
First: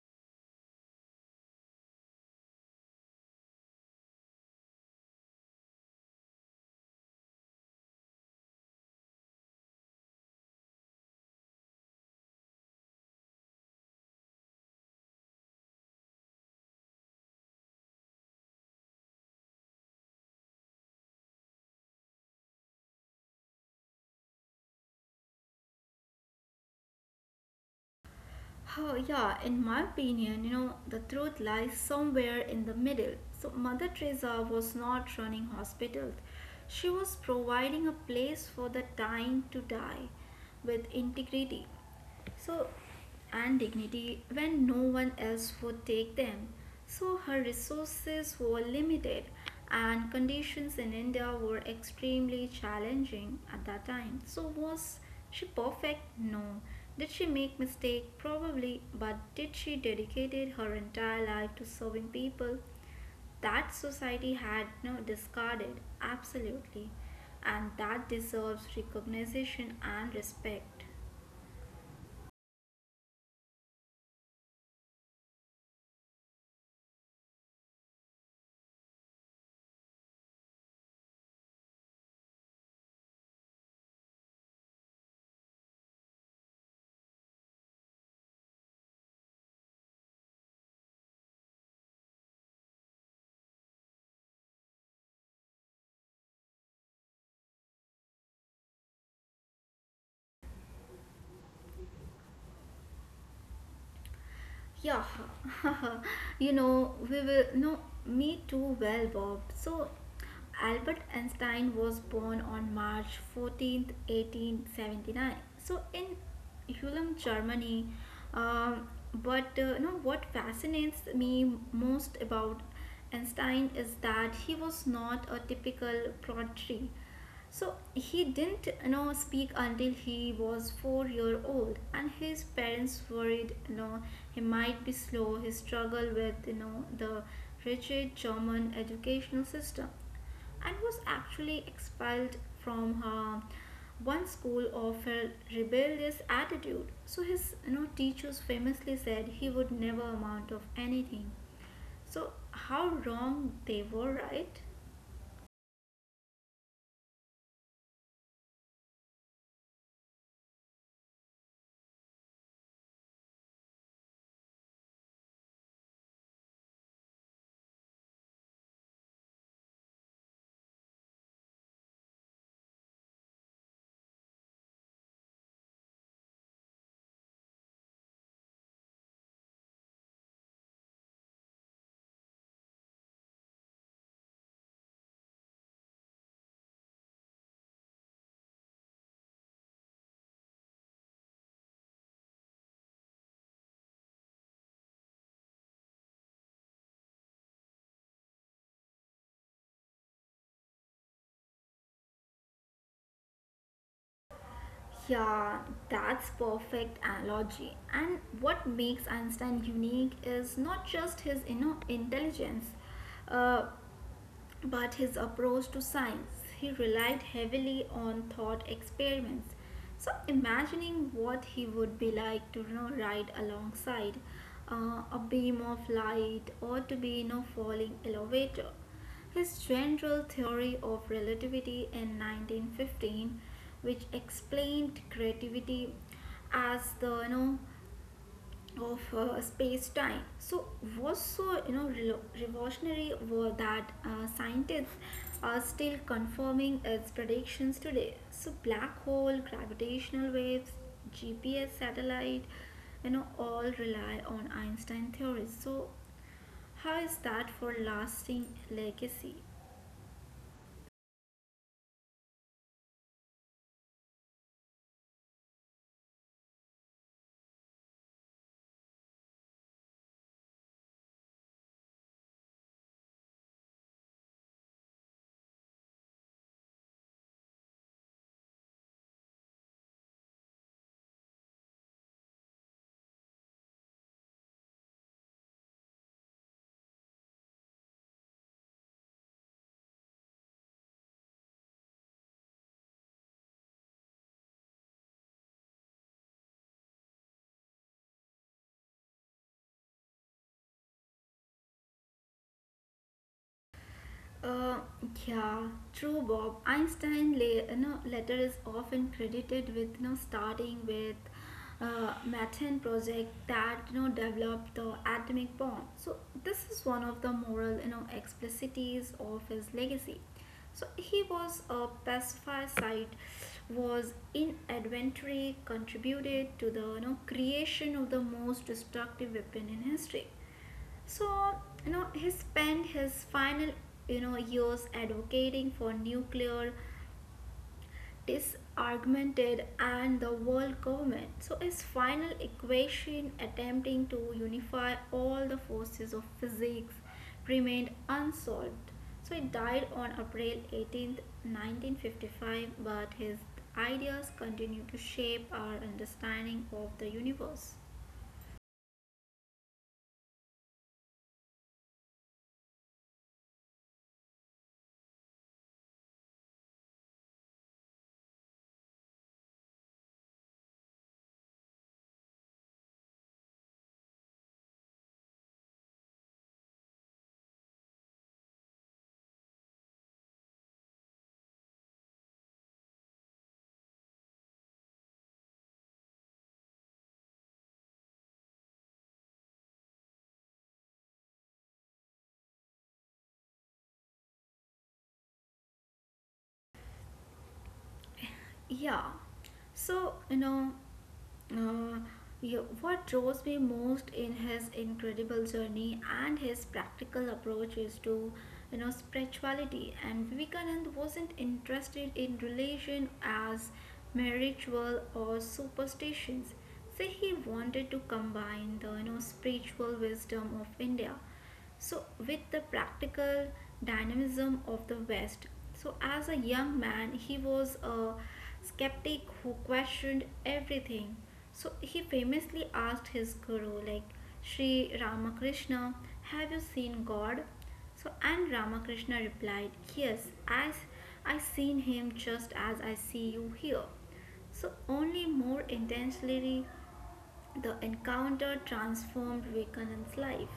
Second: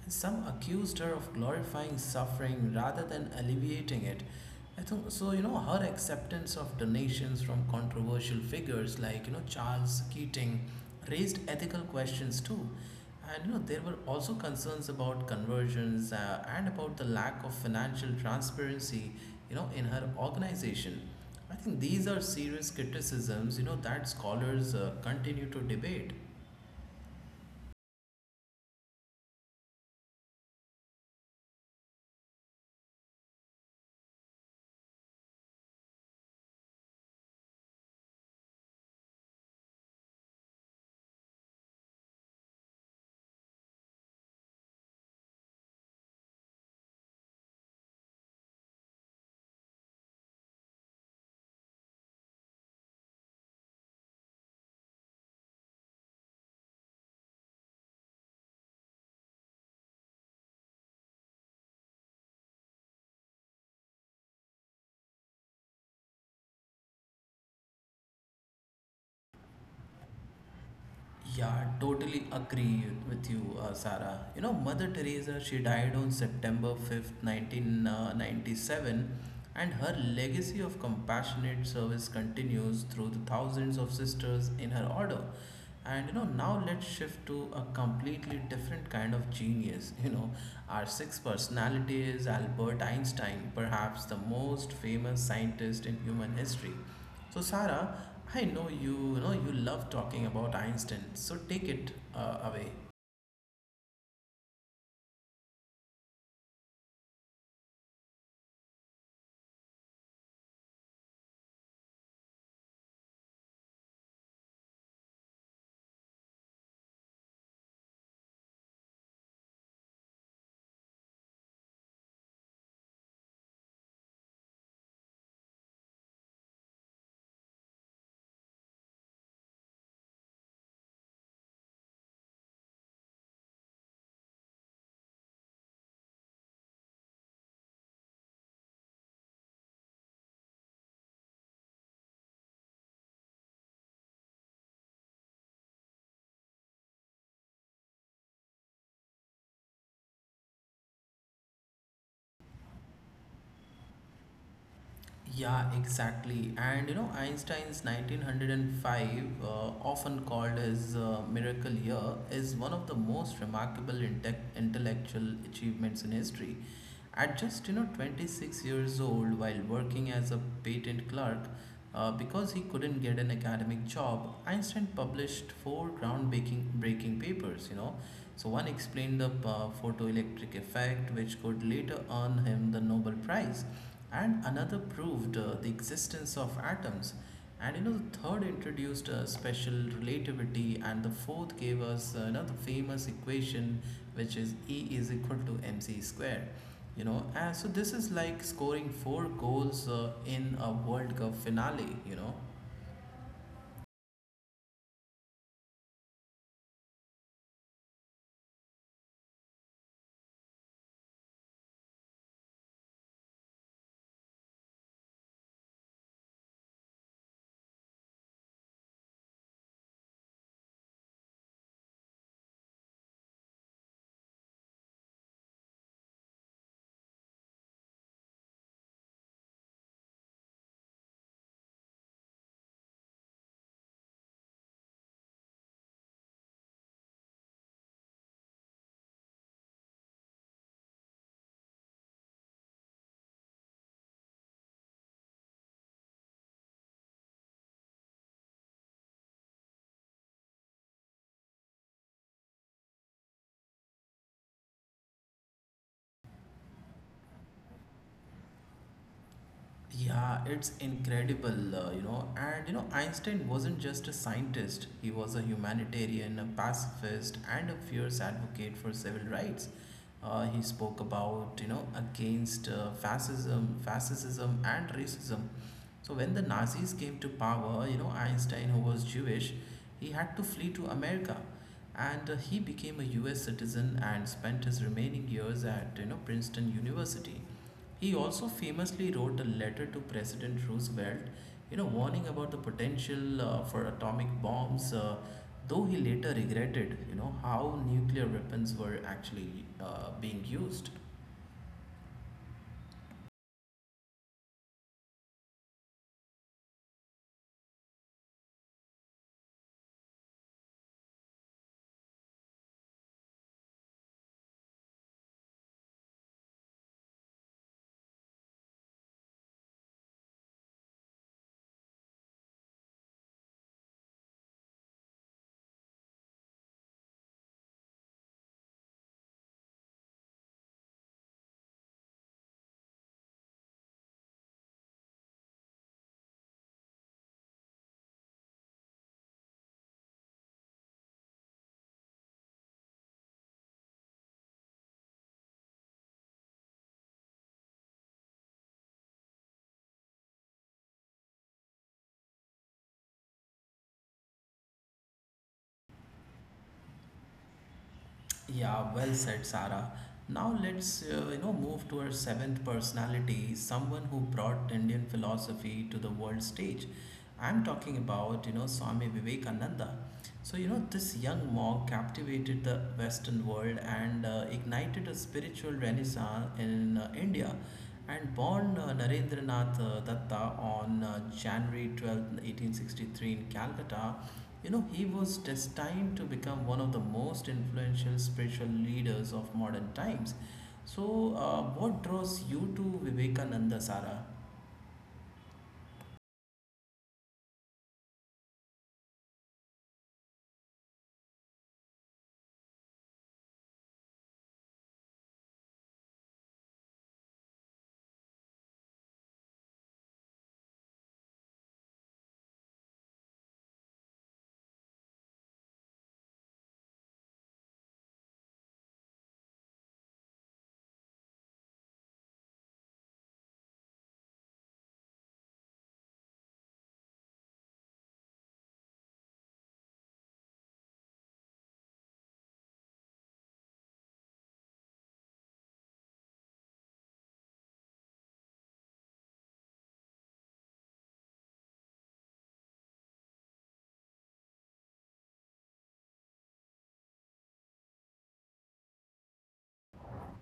Speaker 1: And some accused her of glorifying suffering rather than alleviating it. I think so, her acceptance of donations from controversial figures like, Charles Keating raised ethical questions too. And there were also concerns about conversions and about the lack of financial transparency, in her organization. I think these are serious criticisms, that scholars continue to debate.
Speaker 2: Oh, yeah, in my opinion, you know, the truth lies somewhere in the middle. So, Mother Teresa was not running hospitals, she was providing a place for the dying to die with integrity. So, and dignity when no one else would take them. So, her resources were limited, and conditions in India were extremely challenging at that time. So, was she perfect? No. Did she make mistake? Probably, but did she dedicated her entire life to serving people that society had no discarded? Absolutely. And that deserves recognition and respect.
Speaker 1: Yeah, totally agree with you, Sarah. Mother Teresa, she died on September 5th, 1997, and her legacy of compassionate service continues through the thousands of sisters in her order. And now let's shift to a completely different kind of genius. (laughs) Our sixth personality is Albert Einstein, perhaps the most famous scientist in human history. So Sarah, I know you, you know you love talking about Einstein. So take it away.
Speaker 2: Yeah, (laughs) you know, we will know me too well, Bob. So, Albert Einstein was born on March 14th, 1879. So, in Ulm, Germany. Um, but you know what fascinates me most about Einstein is that he was not a typical prodigy. So he didn't, you know, speak until he was 4-year old, and his parents worried, you know, he might be slow. He struggled with, you know, the rigid German educational system, and was actually expelled from her one school of her rebellious attitude. So his, you know, teachers famously said he would never amount of anything. So how wrong they were, right?
Speaker 1: Yeah, exactly. And Einstein's 1905, often called his miracle year, is one of the most remarkable intellectual achievements in history. At just 26 years old, while working as a patent clerk, because he couldn't get an academic job, Einstein published four groundbreaking breaking papers. So one explained the photoelectric effect, which could later earn him the Nobel Prize, and another proved the existence of atoms, and the third introduced special relativity, and the fourth gave us the famous equation, which is E is equal to mc square. And so this is like scoring four goals in a World Cup finale.
Speaker 2: Yeah, that's perfect analogy. And what makes Einstein unique is not just his, you know, intelligence, uh, but his approach to science. He relied heavily on thought experiments. So, imagining what he would be like to, you know, ride alongside a beam of light or to be in, you know, a falling elevator. His general theory of relativity in 1915, which explained creativity as the, you know, of space-time. So was so, you know, revolutionary were that scientists are still confirming its predictions today. So black hole, gravitational waves, GPS satellite, you know, all rely on Einstein theories. So how is that for lasting legacy?
Speaker 1: Yeah, it's incredible. And Einstein wasn't just a scientist, he was a humanitarian, a pacifist, and a fierce advocate for civil rights. He spoke about, against fascism, and racism. So when the Nazis came to power, Einstein, who was Jewish, he had to flee to America, and he became a U.S. citizen and spent his remaining years at, Princeton University. He also famously wrote a letter to President Roosevelt, warning about the potential for atomic bombs, though he later regretted, how nuclear weapons were actually being used.
Speaker 2: Uh, yeah, true, Bob. Einstein you know, letter is often credited with, you know, starting with Methane project that, you know, developed the atomic bomb. So this is one of the moral, you know, explicities of his legacy. So he was a pacifist, was inadvertently contributed to the, you know, creation of the most destructive weapon in history. So, you know, he spent his final, you know, years advocating for nuclear disarmament and the world government. So, his final equation attempting to unify all the forces of physics remained unsolved. So, he died on April 18, 1955, but his ideas continue to shape our understanding of the universe.
Speaker 1: Yeah, well said, Sarah. Now let's move to our seventh personality, someone who brought Indian philosophy to the world stage. I'm talking about Swami Vivekananda. So this young monk captivated the Western world and ignited a spiritual renaissance in India, and born Narendranath Datta on January 12th, eighteen 1863 in Calcutta, he was destined to become one of the most influential spiritual leaders of modern times. So, what draws you to Vivekananda, Sara?
Speaker 2: Yeah. So, you know, uh, what draws me most in his incredible journey and his practical approach is to, you know, spirituality. And Vivekanand wasn't interested in religion as mere ritual or superstitions. So he wanted to combine the, you know, spiritual wisdom of India, so, with the practical dynamism of the West. So as a young man, he was a skeptic who questioned everything. So, he famously asked his guru, like Sri Ramakrishna, "Have you seen God?" So, and Ramakrishna replied, "Yes, as I seen him just as I see you here. So, only more intensely." The encounter transformed Vivekananda's life.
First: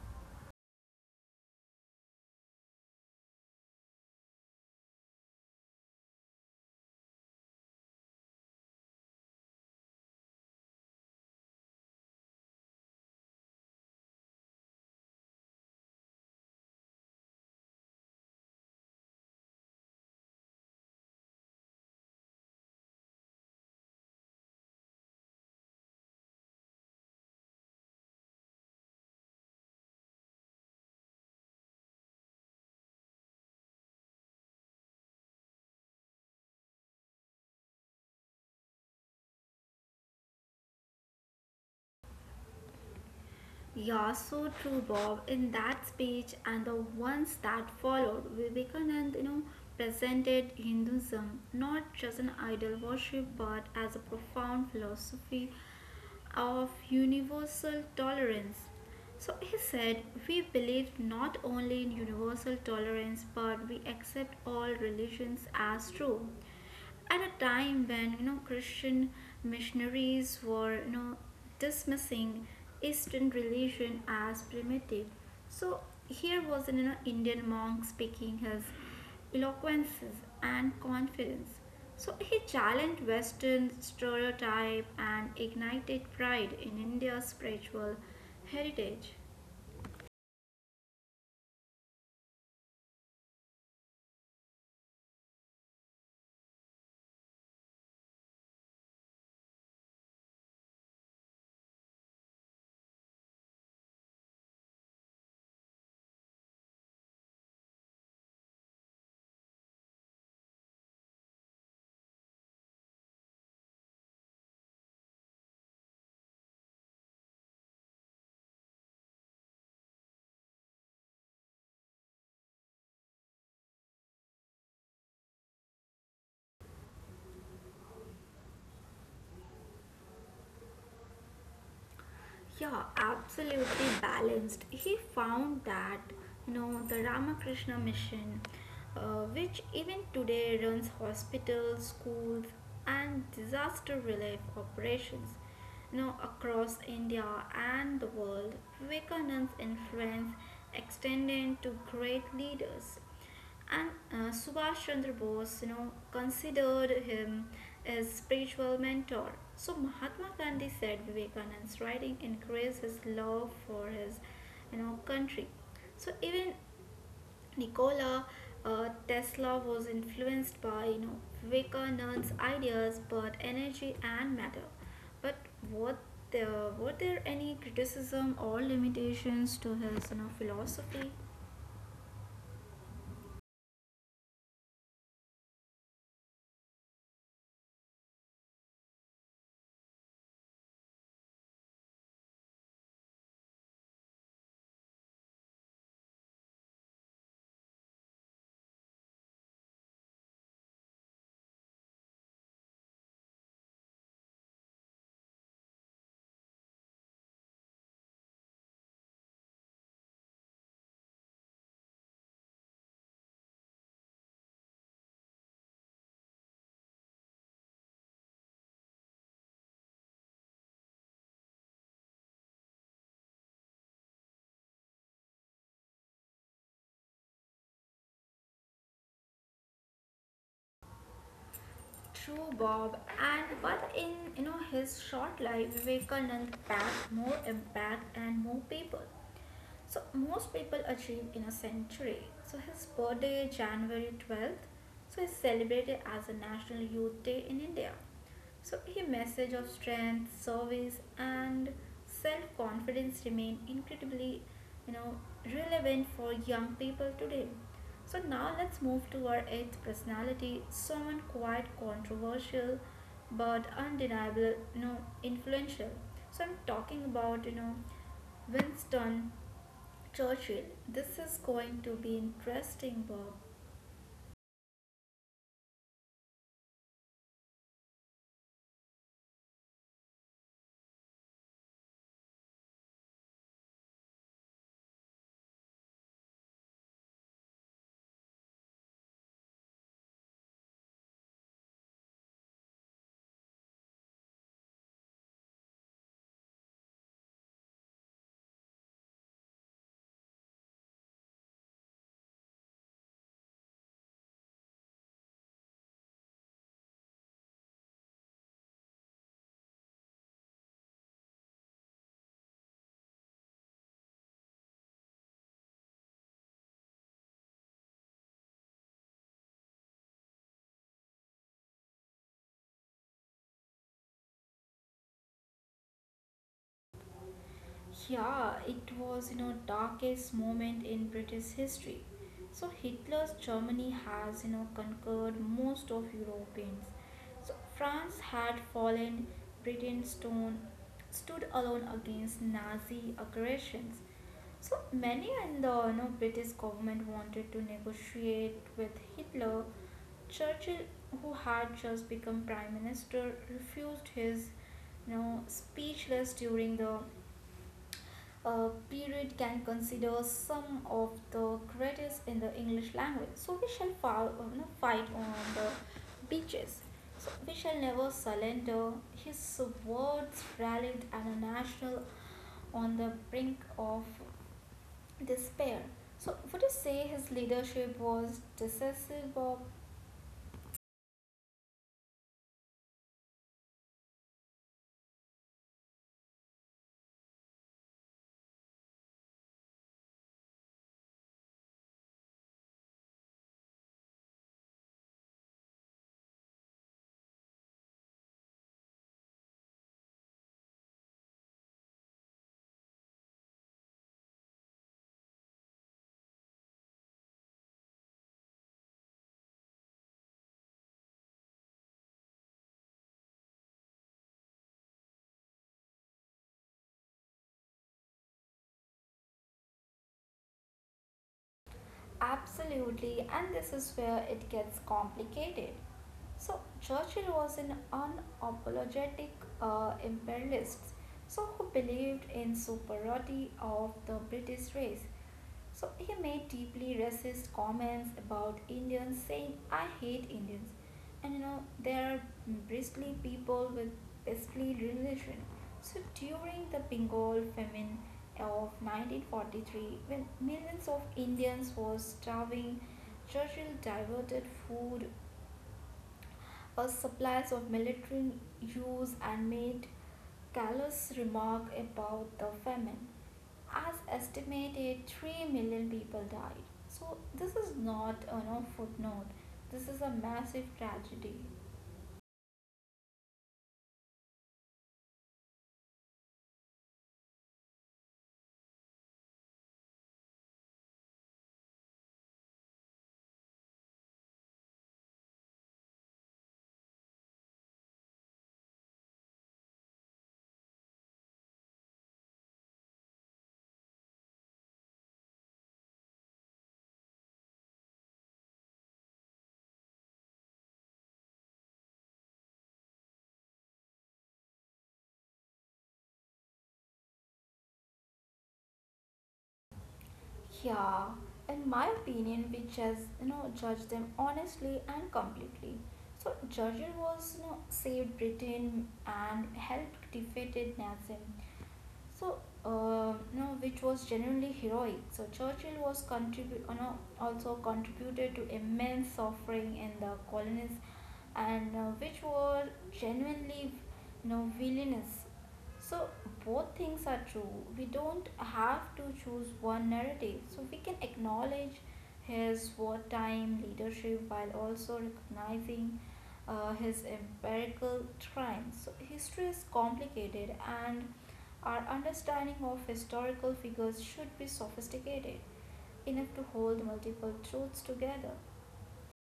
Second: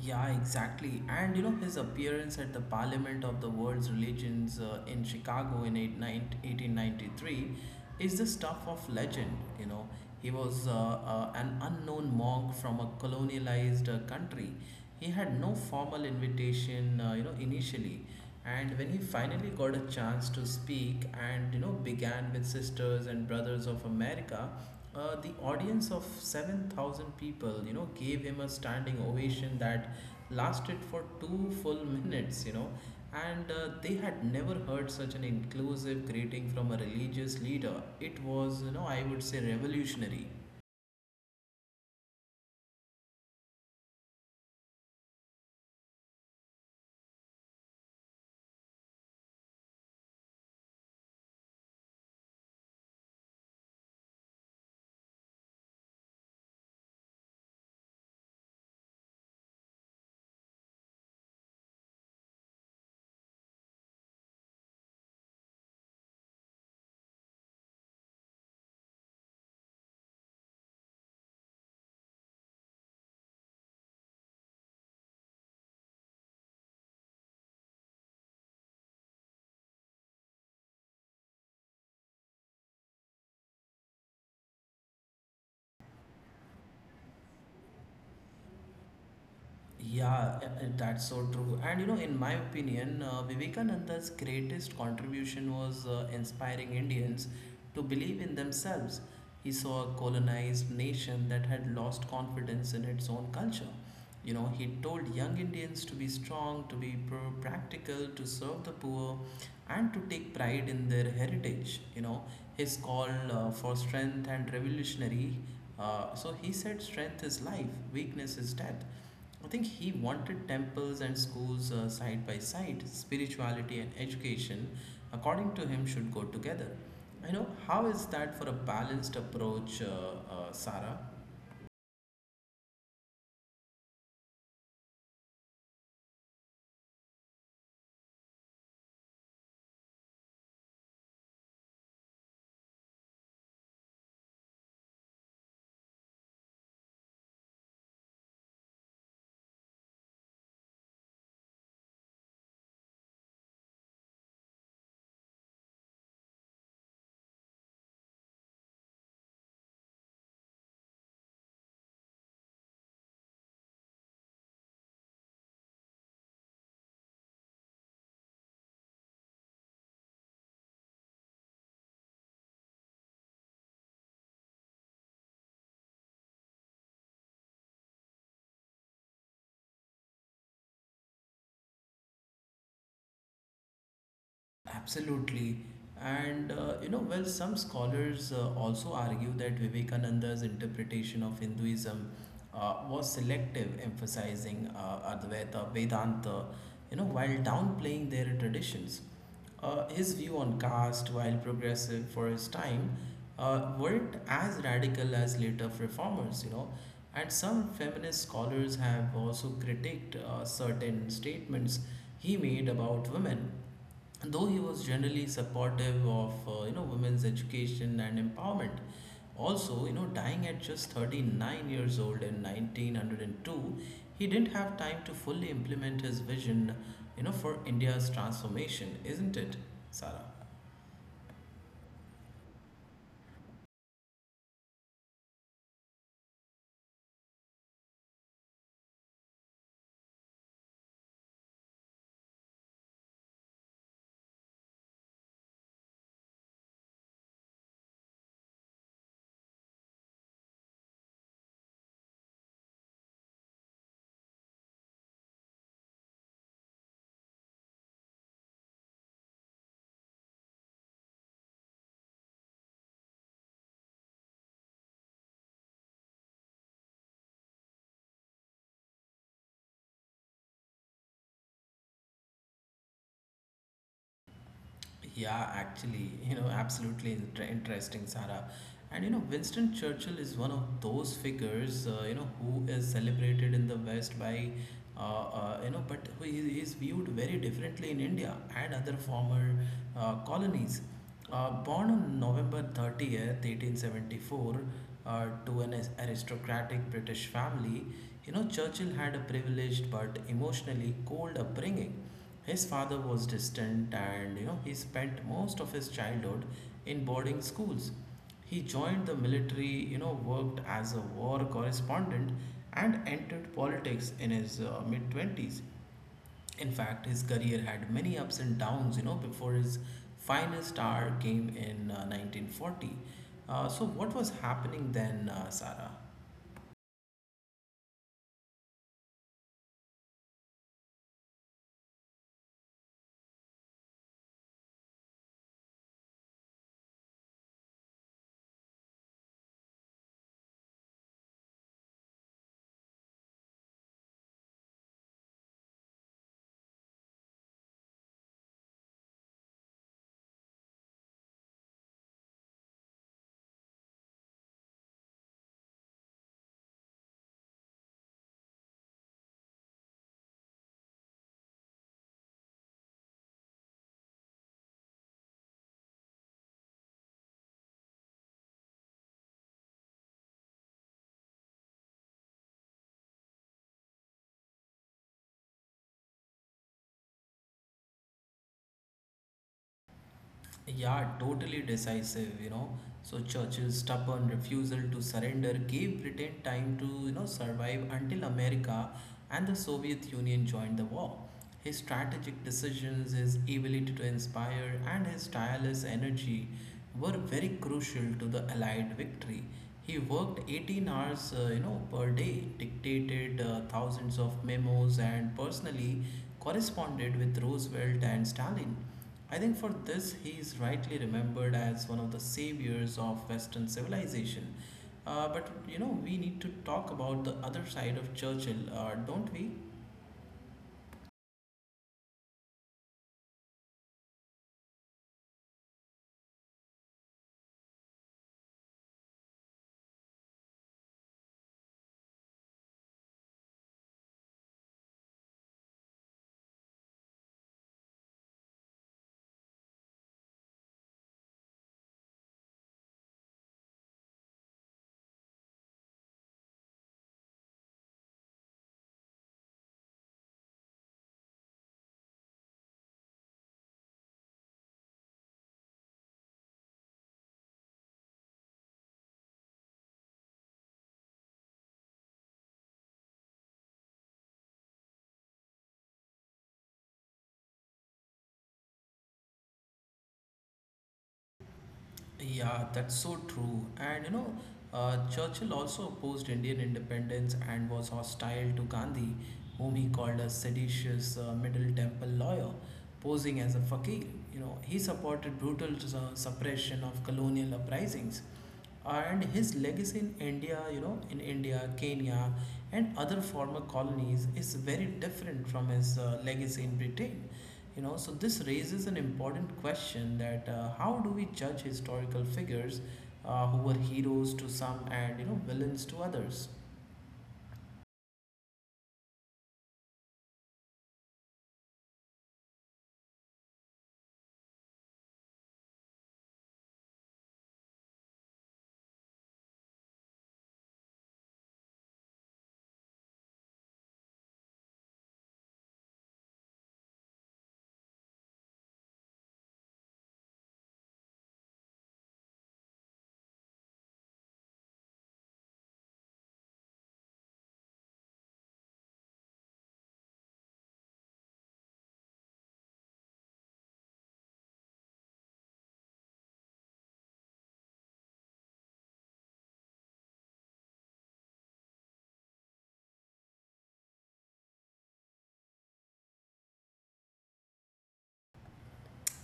Speaker 1: Yeah, exactly. And his appearance at the Parliament of the World's Religions in Chicago in 8, nine, 1893 is the stuff of legend. He was an unknown monk from a colonialized country. He had no formal invitation, initially, and when he finally got a chance to speak, and began with Sisters and Brothers of America, the audience of 7,000 people, gave him a standing ovation that lasted for 2 full minutes, and they had never heard such an inclusive greeting from a religious leader. It was, I would say revolutionary.
Speaker 2: Yeah, so true, Bob. In that speech and the ones that followed, Vivekanand, you know, presented Hinduism not just an idol worship but as a profound philosophy of universal tolerance. So he said, "We believe not only in universal tolerance but we accept all religions as true," at a time when, you know, Christian missionaries were, you know, dismissing Eastern religion as primitive. So here was an, you know, Indian monk speaking his eloquences and confidence. So he challenged Western stereotype and ignited pride in India's spiritual heritage.
Speaker 1: Yeah, that's so true. And in my opinion, Vivekananda's greatest contribution was inspiring Indians to believe in themselves. He saw a colonized nation that had lost confidence in its own culture. He told young Indians to be strong, to be practical, to serve the poor, and to take pride in their heritage. His call for strength and revolutionary, so he said strength is life, weakness is death. I think he wanted temples and schools side by side. Spirituality and education, according to him, should go together. I know how is that for a balanced approach, Sarah?
Speaker 2: Yeah, absolutely balanced. He found that, you know, the Ramakrishna Mission, which even today runs hospitals, schools, and disaster relief operations, you know, across India and the world. Vivekananda's influence extended to great leaders, and Subhash Chandra Bose, you know, considered him as spiritual mentor. So Mahatma Gandhi said Vivekanand's writing increased his love for his, you know, country. So even Nikola Tesla was influenced by, you know, Vivekanand's ideas about energy and matter. But what there were there any criticism or limitations to his, you know, philosophy?
Speaker 1: Absolutely. And some scholars also argue that Vivekananda's interpretation of Hinduism was selective, emphasizing Advaita, Vedanta, while downplaying their traditions. His view on caste, while progressive for his time, weren't as radical as later reformers. And some feminist scholars have also critiqued certain statements he made about women, though he was generally supportive of women's education and empowerment. Also, dying at just 39 years old in 1902, he didn't have time to fully implement his vision, for India's transformation, isn't it, Sarah?
Speaker 2: True, Bob. And but in, you know, his short life, Vivekanand packed more impact and more people. So most people achieve in a century. So his birthday, January 12, so is celebrated as a National Youth Day in India. So, a message of strength, service, and self confidence remain incredibly, you know, relevant for young people today. So, now let's move to our eighth personality, someone quite controversial but undeniable, you know, influential. So, I'm talking about, you know, Winston Churchill. This is going to be interesting, Bob.
Speaker 1: Yeah, actually, (laughs) absolutely interesting, Sarah. And Winston Churchill is one of those figures, who is celebrated in the West by, but who is viewed very differently in India and other former colonies. Born on November 30th, 1874, to an aristocratic British family, Churchill had a privileged but emotionally cold upbringing. His father was distant, and, he spent most of his childhood in boarding schools. He joined the military, worked as a war correspondent, and entered politics in his mid 20s. In fact, his career had many ups and downs, before his finest hour came in 1940. So, what was happening then, Sarah?
Speaker 2: Yeah, it was, you know, darkest moment in British history. So Hitler's Germany has, you know, conquered most of Europeans. So France had fallen, Britain stone stood alone against Nazi aggressions. So many in the, you know, British government wanted to negotiate with Hitler. Churchill, who had just become prime minister, refused his, you know, speechless during the period can consider some of the greatest in the English language. So we shall foul, you know, fight on the beaches. So we shall never surrender. His words rallied an national on the brink of despair. So would you say his leadership was decisive, or?
Speaker 1: Yeah, totally decisive. So, Churchill's stubborn refusal to surrender gave Britain time to, survive until America and the Soviet Union joined the war. His strategic decisions, his ability to inspire, and his tireless energy were very crucial to the Allied victory. He worked 18 hours, per day, dictated thousands of memos, and personally corresponded with Roosevelt and Stalin. I think for this, he is rightly remembered as one of the saviors of Western civilization. But we need to talk about the other side of Churchill, don't we?
Speaker 2: Absolutely, and this is where it gets complicated. So, Churchill was an unapologetic imperialist, so who believed in superiority of the British race. So he made deeply racist comments about Indians, saying, "I hate Indians. And you know, they are bristly people with bristly religion." So during the Bengal famine of 1943, when millions of Indians were starving, Churchill diverted food a supplies of military use and made callous remark about the famine. As estimated, 3 million people died. So, this is not a no footnote, this is a massive tragedy.
Speaker 1: Yeah, that's so true. And Churchill also opposed Indian independence and was hostile to Gandhi, whom he called a seditious Middle Temple lawyer, posing as a fakir. You know, he supported brutal suppression of colonial uprisings, and his legacy in India, you know, in India, Kenya, and other former colonies is very different from his legacy in Britain. So this raises an important question that how do we judge historical figures who were heroes to some and you know villains to others?
Speaker 2: Yeah, in my opinion, we just, you know, judge them honestly and completely. So, Churchill was, you know, saved Britain and helped defeated Nazism. So, you know, which was genuinely heroic. So Churchill was contribute, you know, also contributed to immense suffering in the colonies, and which were genuinely, you know, villainous. So both things are true. We don't have to choose one narrative. So we can acknowledge his wartime leadership while also recognizing his empirical triumphs. So history is complicated, and our understanding of historical figures should be sophisticated enough to hold multiple truths together.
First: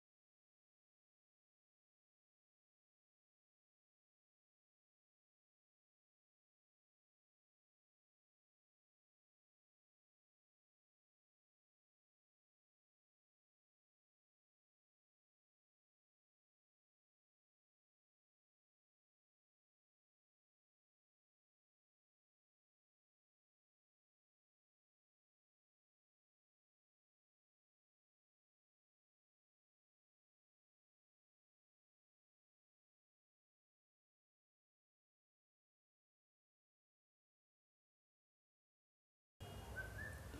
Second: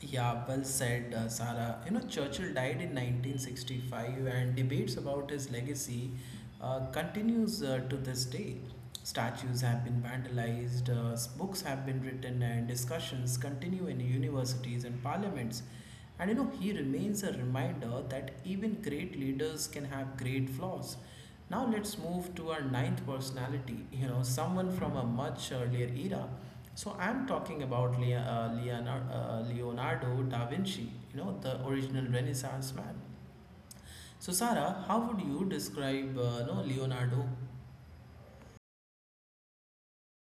Speaker 1: Yeah, well said, Sara. You know, Churchill died in 1965, and debates about his legacy continues to this day. Statues have been vandalized, books have been written, and discussions continue in universities and parliaments. And you know, he remains a reminder that even great leaders can have great flaws. Now, let's move to our ninth personality, you know, someone from a much earlier era. So, I'm talking about Leonardo da Vinci, you know, the original Renaissance man. So, Sarah, how would you describe no, Leonardo?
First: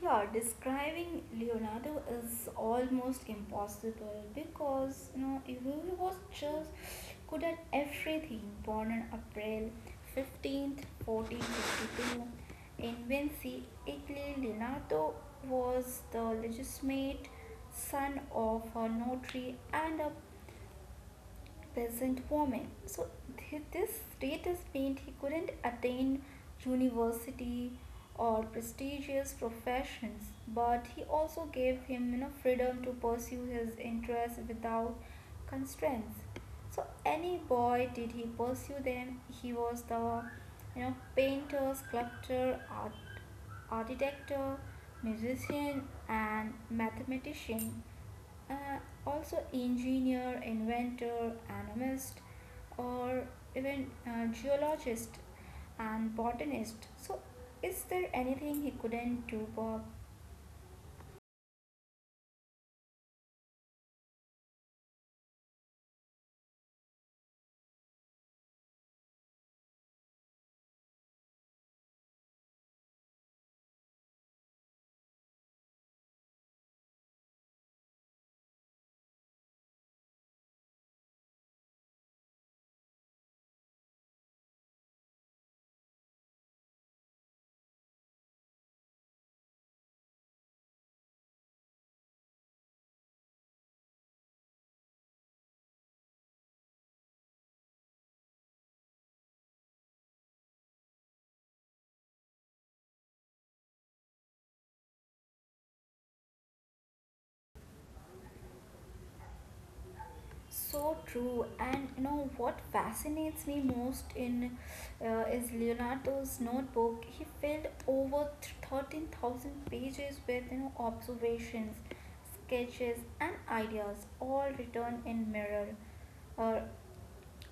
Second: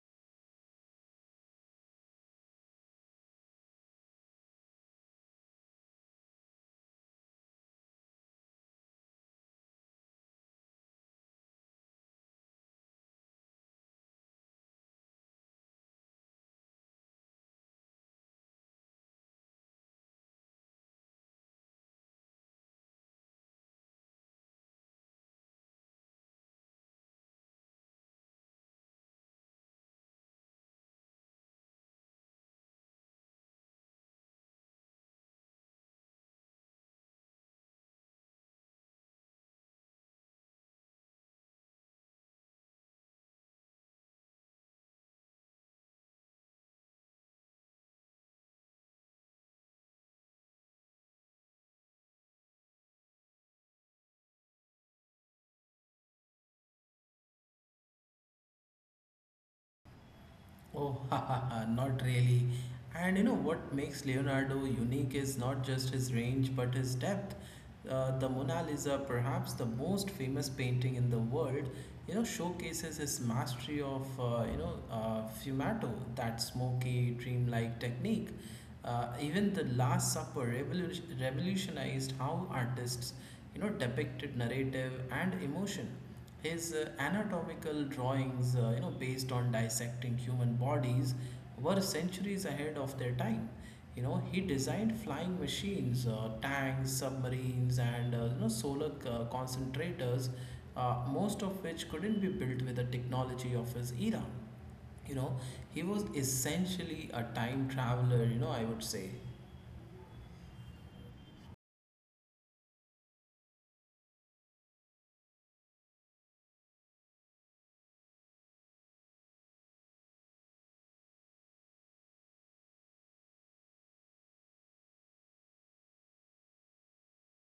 Speaker 2: Yeah, describing Leonardo is almost impossible because he was just good at everything. Born on April 15th, 1452 in Vinci, Italy, Leonardo was the legitimate son of a notary and a peasant woman. So this status meant he couldn't attain university or prestigious professions, but he also gave him freedom to pursue his interests without constraints. So any boy did he pursue them, he was the painter, sculptor, art architecture, musician, and mathematician, uh, also engineer, inventor, animist, or even geologist and botanist. So, is there anything he couldn't do, Bob?
Speaker 1: Oh, (laughs) haha, not really. And you know what makes Leonardo unique is not just his range but his depth. The Mona Lisa, perhaps the most famous painting in the world, you know, showcases his mastery of fumato, that smoky, dreamlike technique. Even the Last Supper revolutionized how artists, you know, depicted narrative and emotion. His anatomical drawings, you know, based on dissecting human bodies, were centuries ahead of their time. You know, he designed flying machines, tanks, submarines, and solar concentrators, most of which couldn't be built with the technology of his era. You know, he was essentially a time traveler, you know, I would say.
Speaker 2: So true, and you know what fascinates me most in is Leonardo's notebook. He filled over 13,000 pages with observations, sketches, and ideas, all written in mirror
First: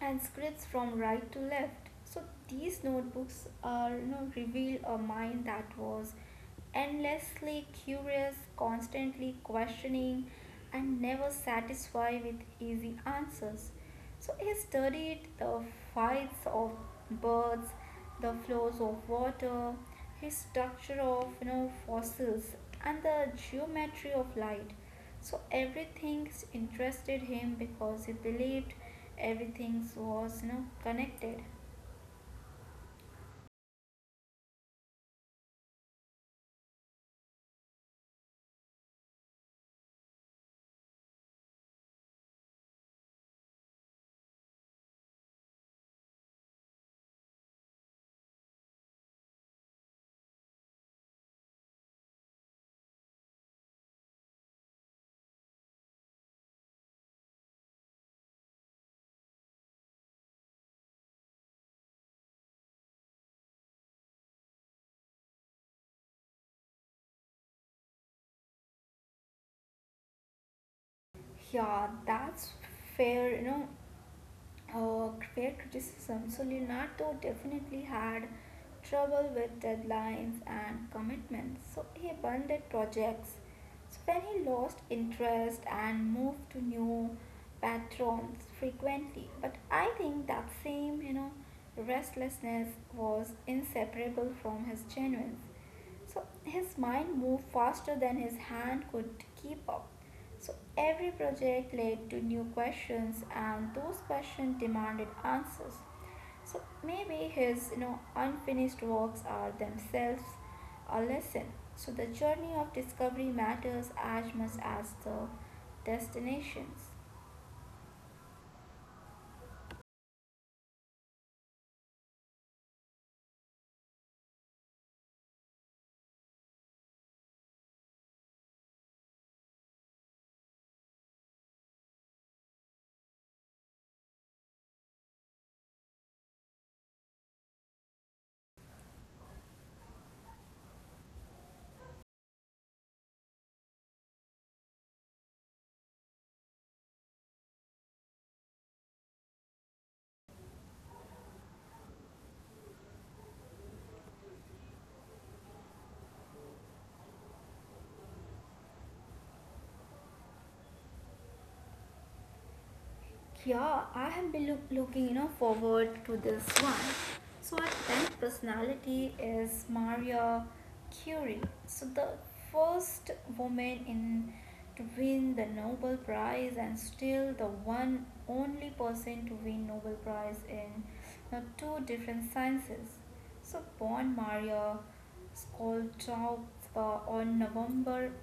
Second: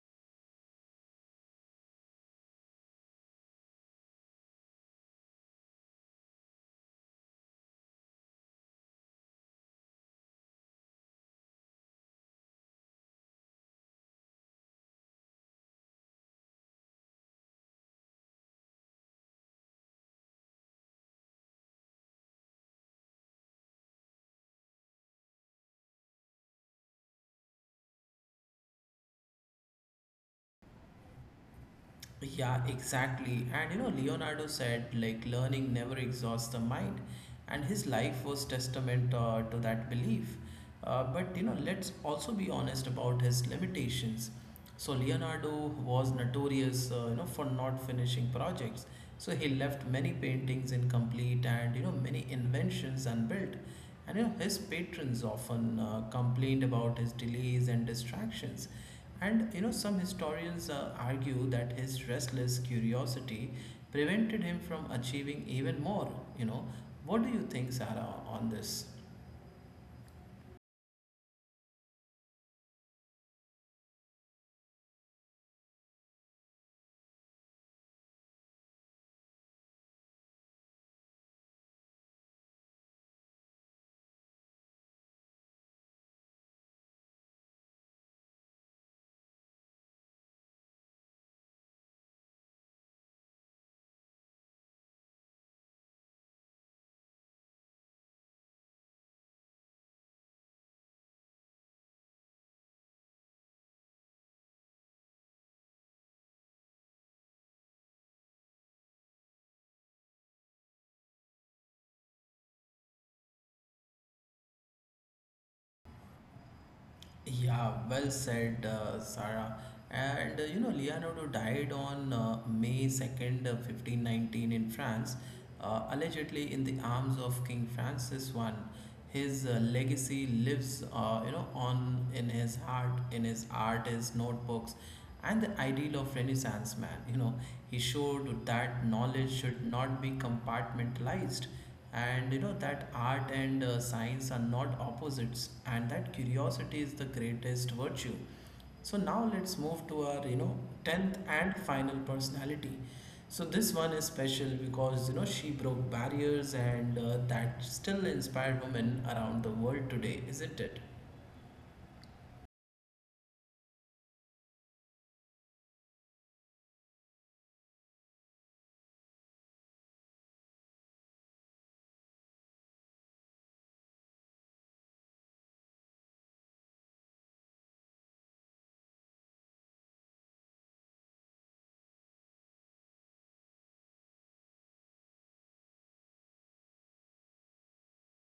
Speaker 2: and scripts from right to left. So these notebooks are, you know, reveal a mind that was endlessly curious, constantly questioning, and never satisfied with easy answers. So he studied the flights of birds, the flows of water, his structure of fossils and the geometry of light. So everything interested him because he believed everything was, you know, connected.
Speaker 1: Yeah, exactly. And you know, Leonardo said like learning never exhausts the mind, and his life was testament to that belief. But you know, let's also be honest about his limitations. So Leonardo was notorious, you know, for not finishing projects. So he left many paintings incomplete, and you know, many inventions unbuilt. And you know, his patrons often complained about his delays and distractions. And you know, some historians argue that his restless curiosity prevented him from achieving even more. You know, what do you think, Sarah, on this?
Speaker 2: Yeah, that's fair, you know, uh, fair criticism. So Leonardo definitely had trouble with deadlines and commitments, so he abandoned projects. So when he lost interest and moved to new patrons frequently, but I think that same, you know, restlessness was inseparable from his genuine, so his mind moved faster than his hand could keep up. So every project led to new questions, and those questions demanded answers. So maybe his unfinished works are themselves a lesson. So the journey of discovery matters as much as the destinations.
Speaker 1: Yeah, well said, Sarah. And you know, Leonardo died on May 2nd, 1519, in France, allegedly in the arms of King Francis I. His legacy lives, you know, on in his heart, in his art, his notebooks, and the ideal of Renaissance man. You know, he showed that knowledge should not be compartmentalized, and you know that art and science are not opposites, and that curiosity is the greatest virtue. So now let's move to our you know 10th and final personality. So this one is special because you know she broke barriers and that still inspired women around the world today, isn't it?
Speaker 2: Yeah, I have been looking, you know, forward to this one. So our tenth personality is Maria Curie. So the first woman in to win the Nobel Prize, and still the one only person to win Nobel Prize in, you know, two different sciences. So born Maria Skoltowska on November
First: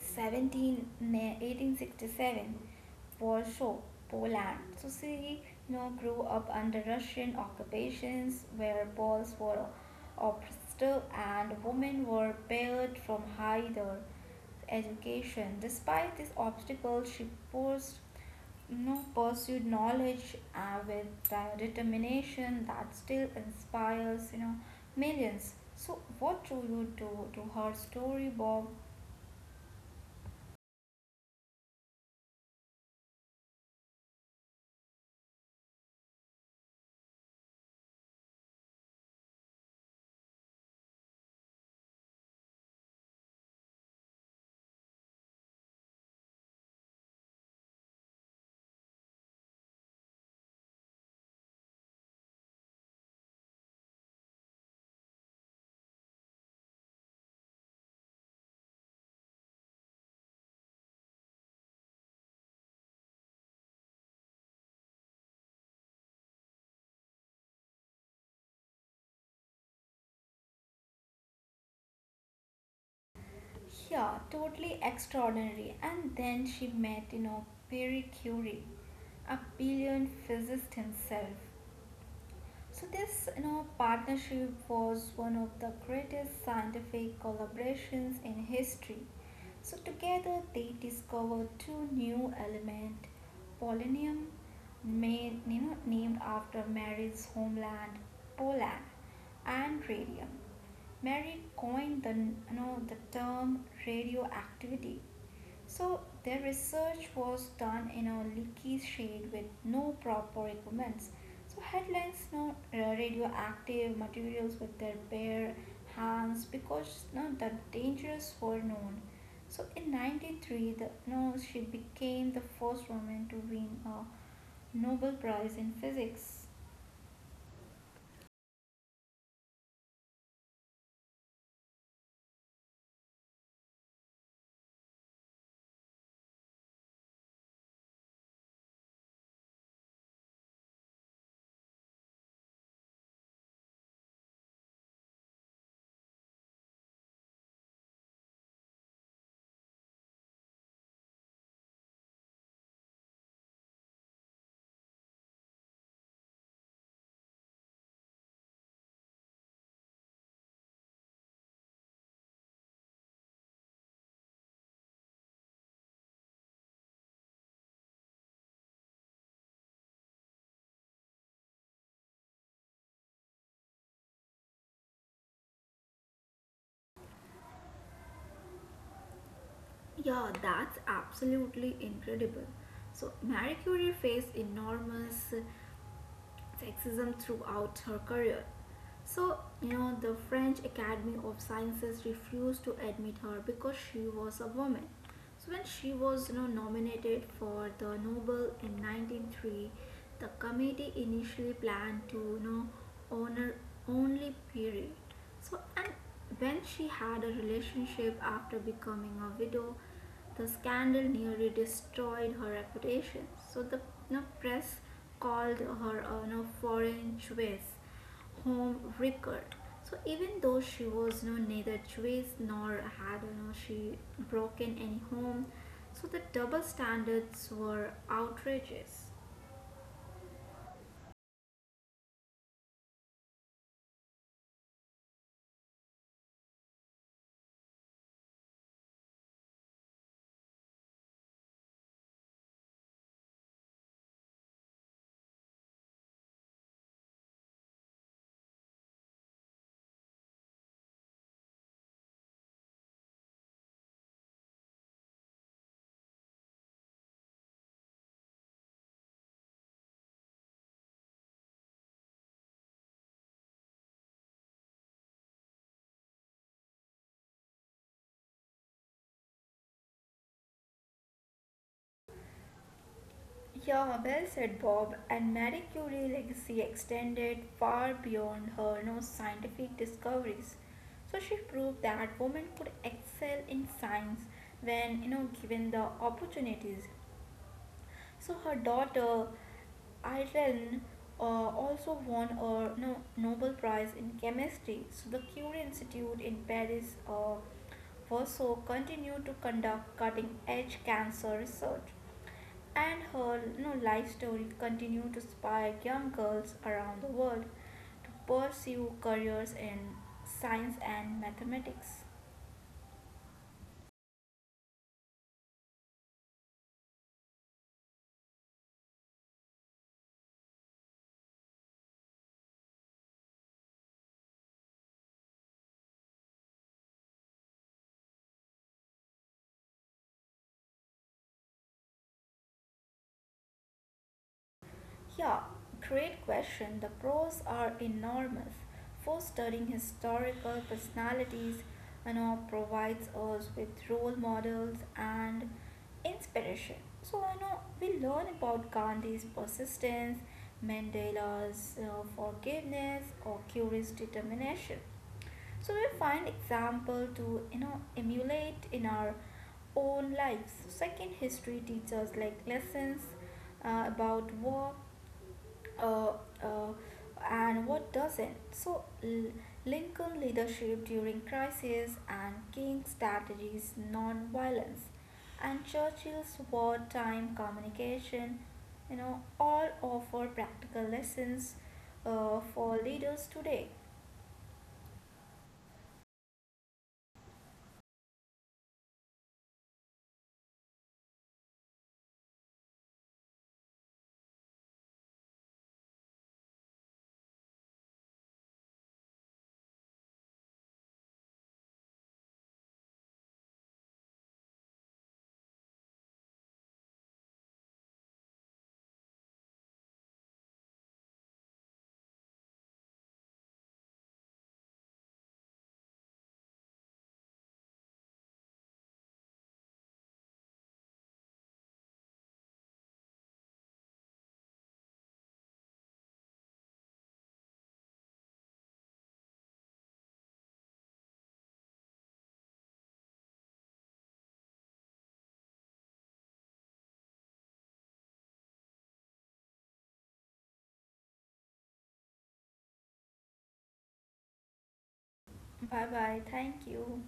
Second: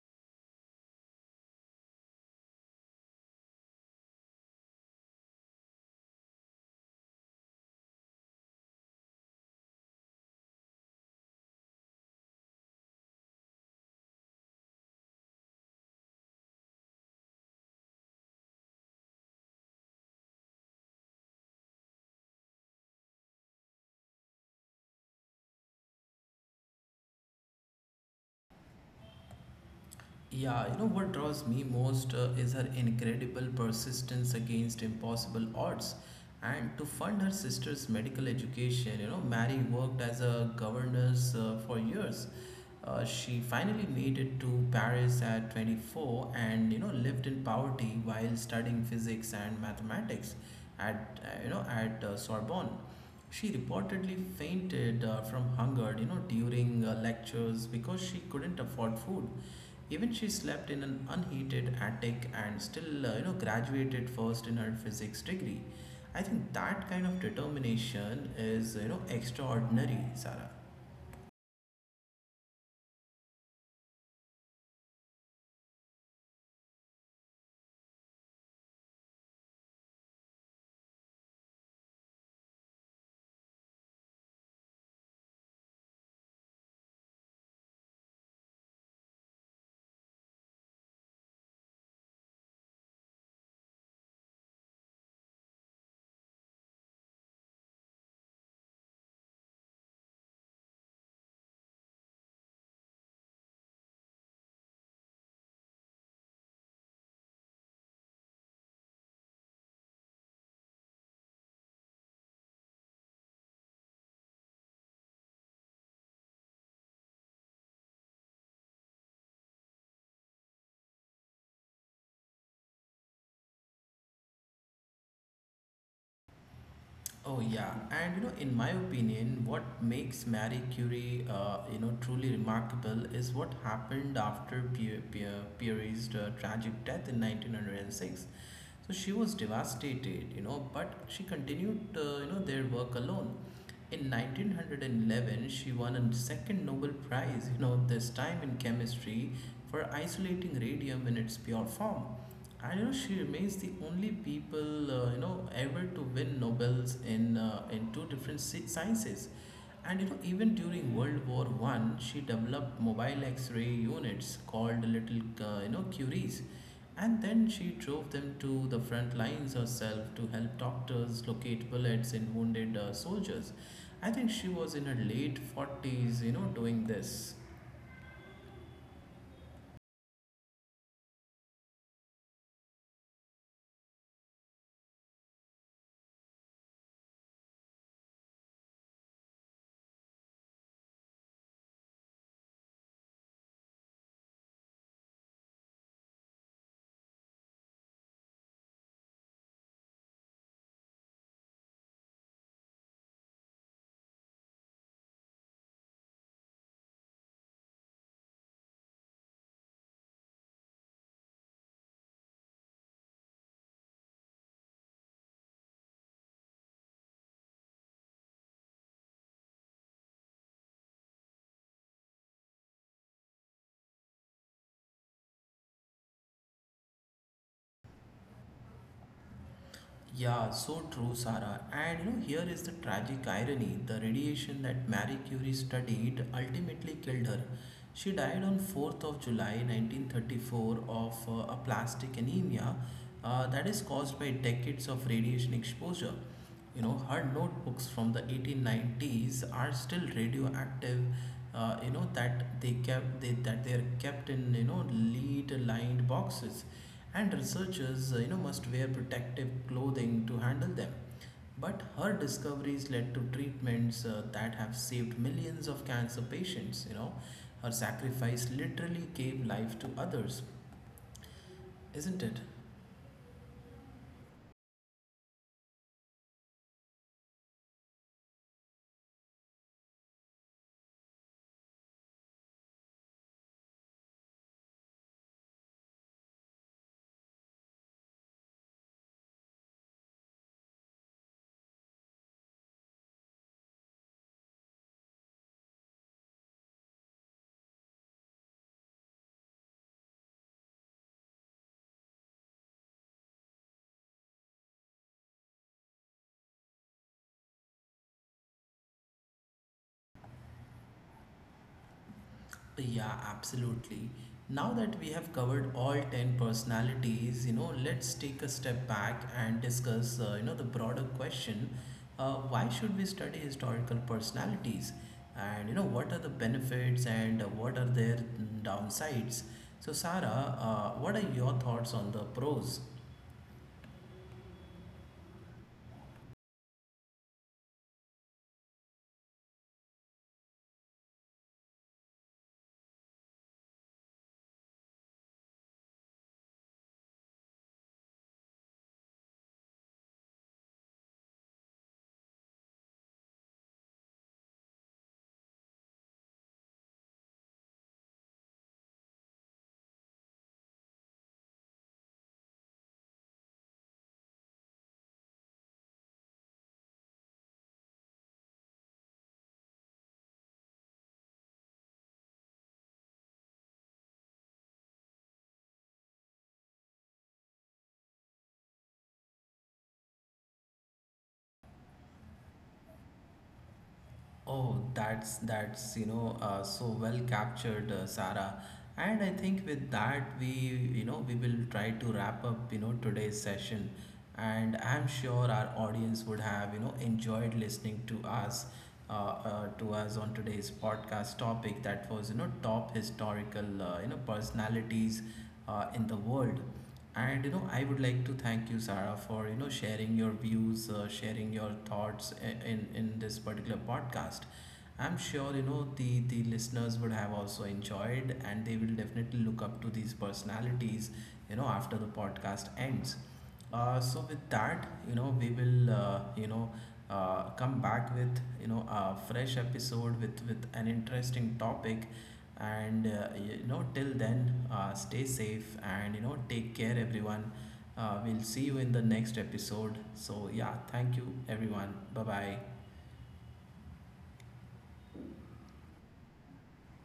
Speaker 2: 17 May 1867, Warsaw, Poland. Susino grew up under Russian occupations where balls were oppressed, and women were barred from higher education. Despite these obstacles, she purs- no, pursued knowledge with the determination that still inspires, you know, millions. So, what do you do to her story, Bob?
Speaker 1: Yeah, you know what draws me most is her incredible persistence against impossible odds. And to fund her sister's medical education, you know, Mary worked as a governess for years. She finally made it to Paris at 24 and, you know, lived in poverty while studying physics and mathematics at, Sorbonne. She reportedly fainted from hunger, you know, during lectures because she couldn't afford food. Even she slept in an unheated attic and still, you know, graduated first in her physics degree. I think that kind of determination is, you know, extraordinary, Sarah.
Speaker 2: Yeah, totally extraordinary. And then she met, you know, Pierre Curie, a brilliant physicist himself. So this, you know, partnership was one of the greatest scientific collaborations in history. So together they discovered two new element, polonium, made, you know, named after Mary's homeland, Poland, and radium. Mary coined the the term radioactivity. So their research was done in a leaky shade with no proper equipments. So headlines radioactive materials with their bare hands because, you know, the dangers were known. So in 93, you know, she became the first woman to win a Nobel Prize in Physics.
Speaker 1: Oh yeah, and you know, in my opinion, what makes Marie Curie, you know, truly remarkable is what happened after Pierre's tragic death in 1906. So she was devastated, you know, but she continued, you know, their work alone. In 1911, she won a second Nobel Prize, you know, this time in chemistry for isolating radium in its pure form. I don't know, she remains the only people you know ever to win Nobels in two different sciences, and you know even during World War One, she developed mobile X-ray units called little you know Curies, and then she drove them to the front lines herself to help doctors locate bullets in wounded soldiers. I think she was in her late 40s, you know, doing this.
Speaker 2: Yeah, that's absolutely incredible. So, Marie Curie faced enormous sexism throughout her career. So, you know, the French Academy of Sciences refused to admit her because she was a woman. So when she was, you know, nominated for the Nobel in 1903, the committee initially planned to honor only Piri. So, and when she had a relationship after becoming a widow, the scandal nearly destroyed her reputation. So the, you know, press called her a, you know, foreign Jewess home record. So even though she was, you know, neither Jewish, nor had, you know, she broken any home, so the double standards were outrageous.
Speaker 1: Yeah, so true, Sarah. And you know, here is the tragic irony. The radiation that Marie Curie studied ultimately killed her. She died on 4th of July 1934 of aplastic anemia that is caused by decades of radiation exposure. You know, her notebooks from the 1890s are still radioactive. You know that that they are kept in you know lead-lined boxes, and researchers you know must wear protective clothing to handle them. But her discoveries led to treatments that have saved millions of cancer patients. You know, her sacrifice literally gave life to others, isn't it?
Speaker 2: Yeah, well said, Bob. And Marie Curie's legacy extended far beyond her no scientific discoveries. So she proved that women could excel in science when, you know, given the opportunities. So her daughter Irene uh, also won a Nobel Prize in chemistry. So the Curie Institute in Paris also continued to conduct cutting-edge cancer research, and her, you know, life story continued to inspire young girls around the world to pursue careers in science and mathematics.
Speaker 1: Yeah, absolutely. Now that we have covered all 10 personalities, you know, let's take a step back and discuss, you know, the broader question, why should we study historical personalities? And, you know, what are the benefits and what are their downsides? So, Sarah, what are your thoughts on the pros?
Speaker 2: Yeah, great question. The pros are enormous. Fostering historical personalities, you know, provides us with role models and inspiration. So we learn about Gandhi's persistence, Mandela's forgiveness, or Curie's determination. So we find example to emulate in our own lives. So second, history teaches like lessons about war, uh, uh, and what doesn't. So, Lincoln leadership during crisis, and King's strategies non-violence, and Churchill's wartime communication, you know, all offer practical lessons for leaders today.
Speaker 1: Oh, that's you know so well captured, Sarah. And I think with that we you know we will try to wrap up you know today's session, and I'm sure our audience would have you know enjoyed listening to us on today's podcast topic that was you know top historical you know personalities in the world. And you know, I would like to thank you, Sarah, for you know sharing your views, sharing your thoughts in this particular podcast. I'm sure you know the listeners would have also enjoyed, and they will definitely look up to these personalities, you know, after the podcast ends. So with that, you know, we will come back with you know a fresh episode with an interesting topic, and you know till then, stay safe and you know take care everyone. We'll see you in the next episode. So yeah, thank you everyone, bye bye.
Speaker 2: Bye bye. Thank you.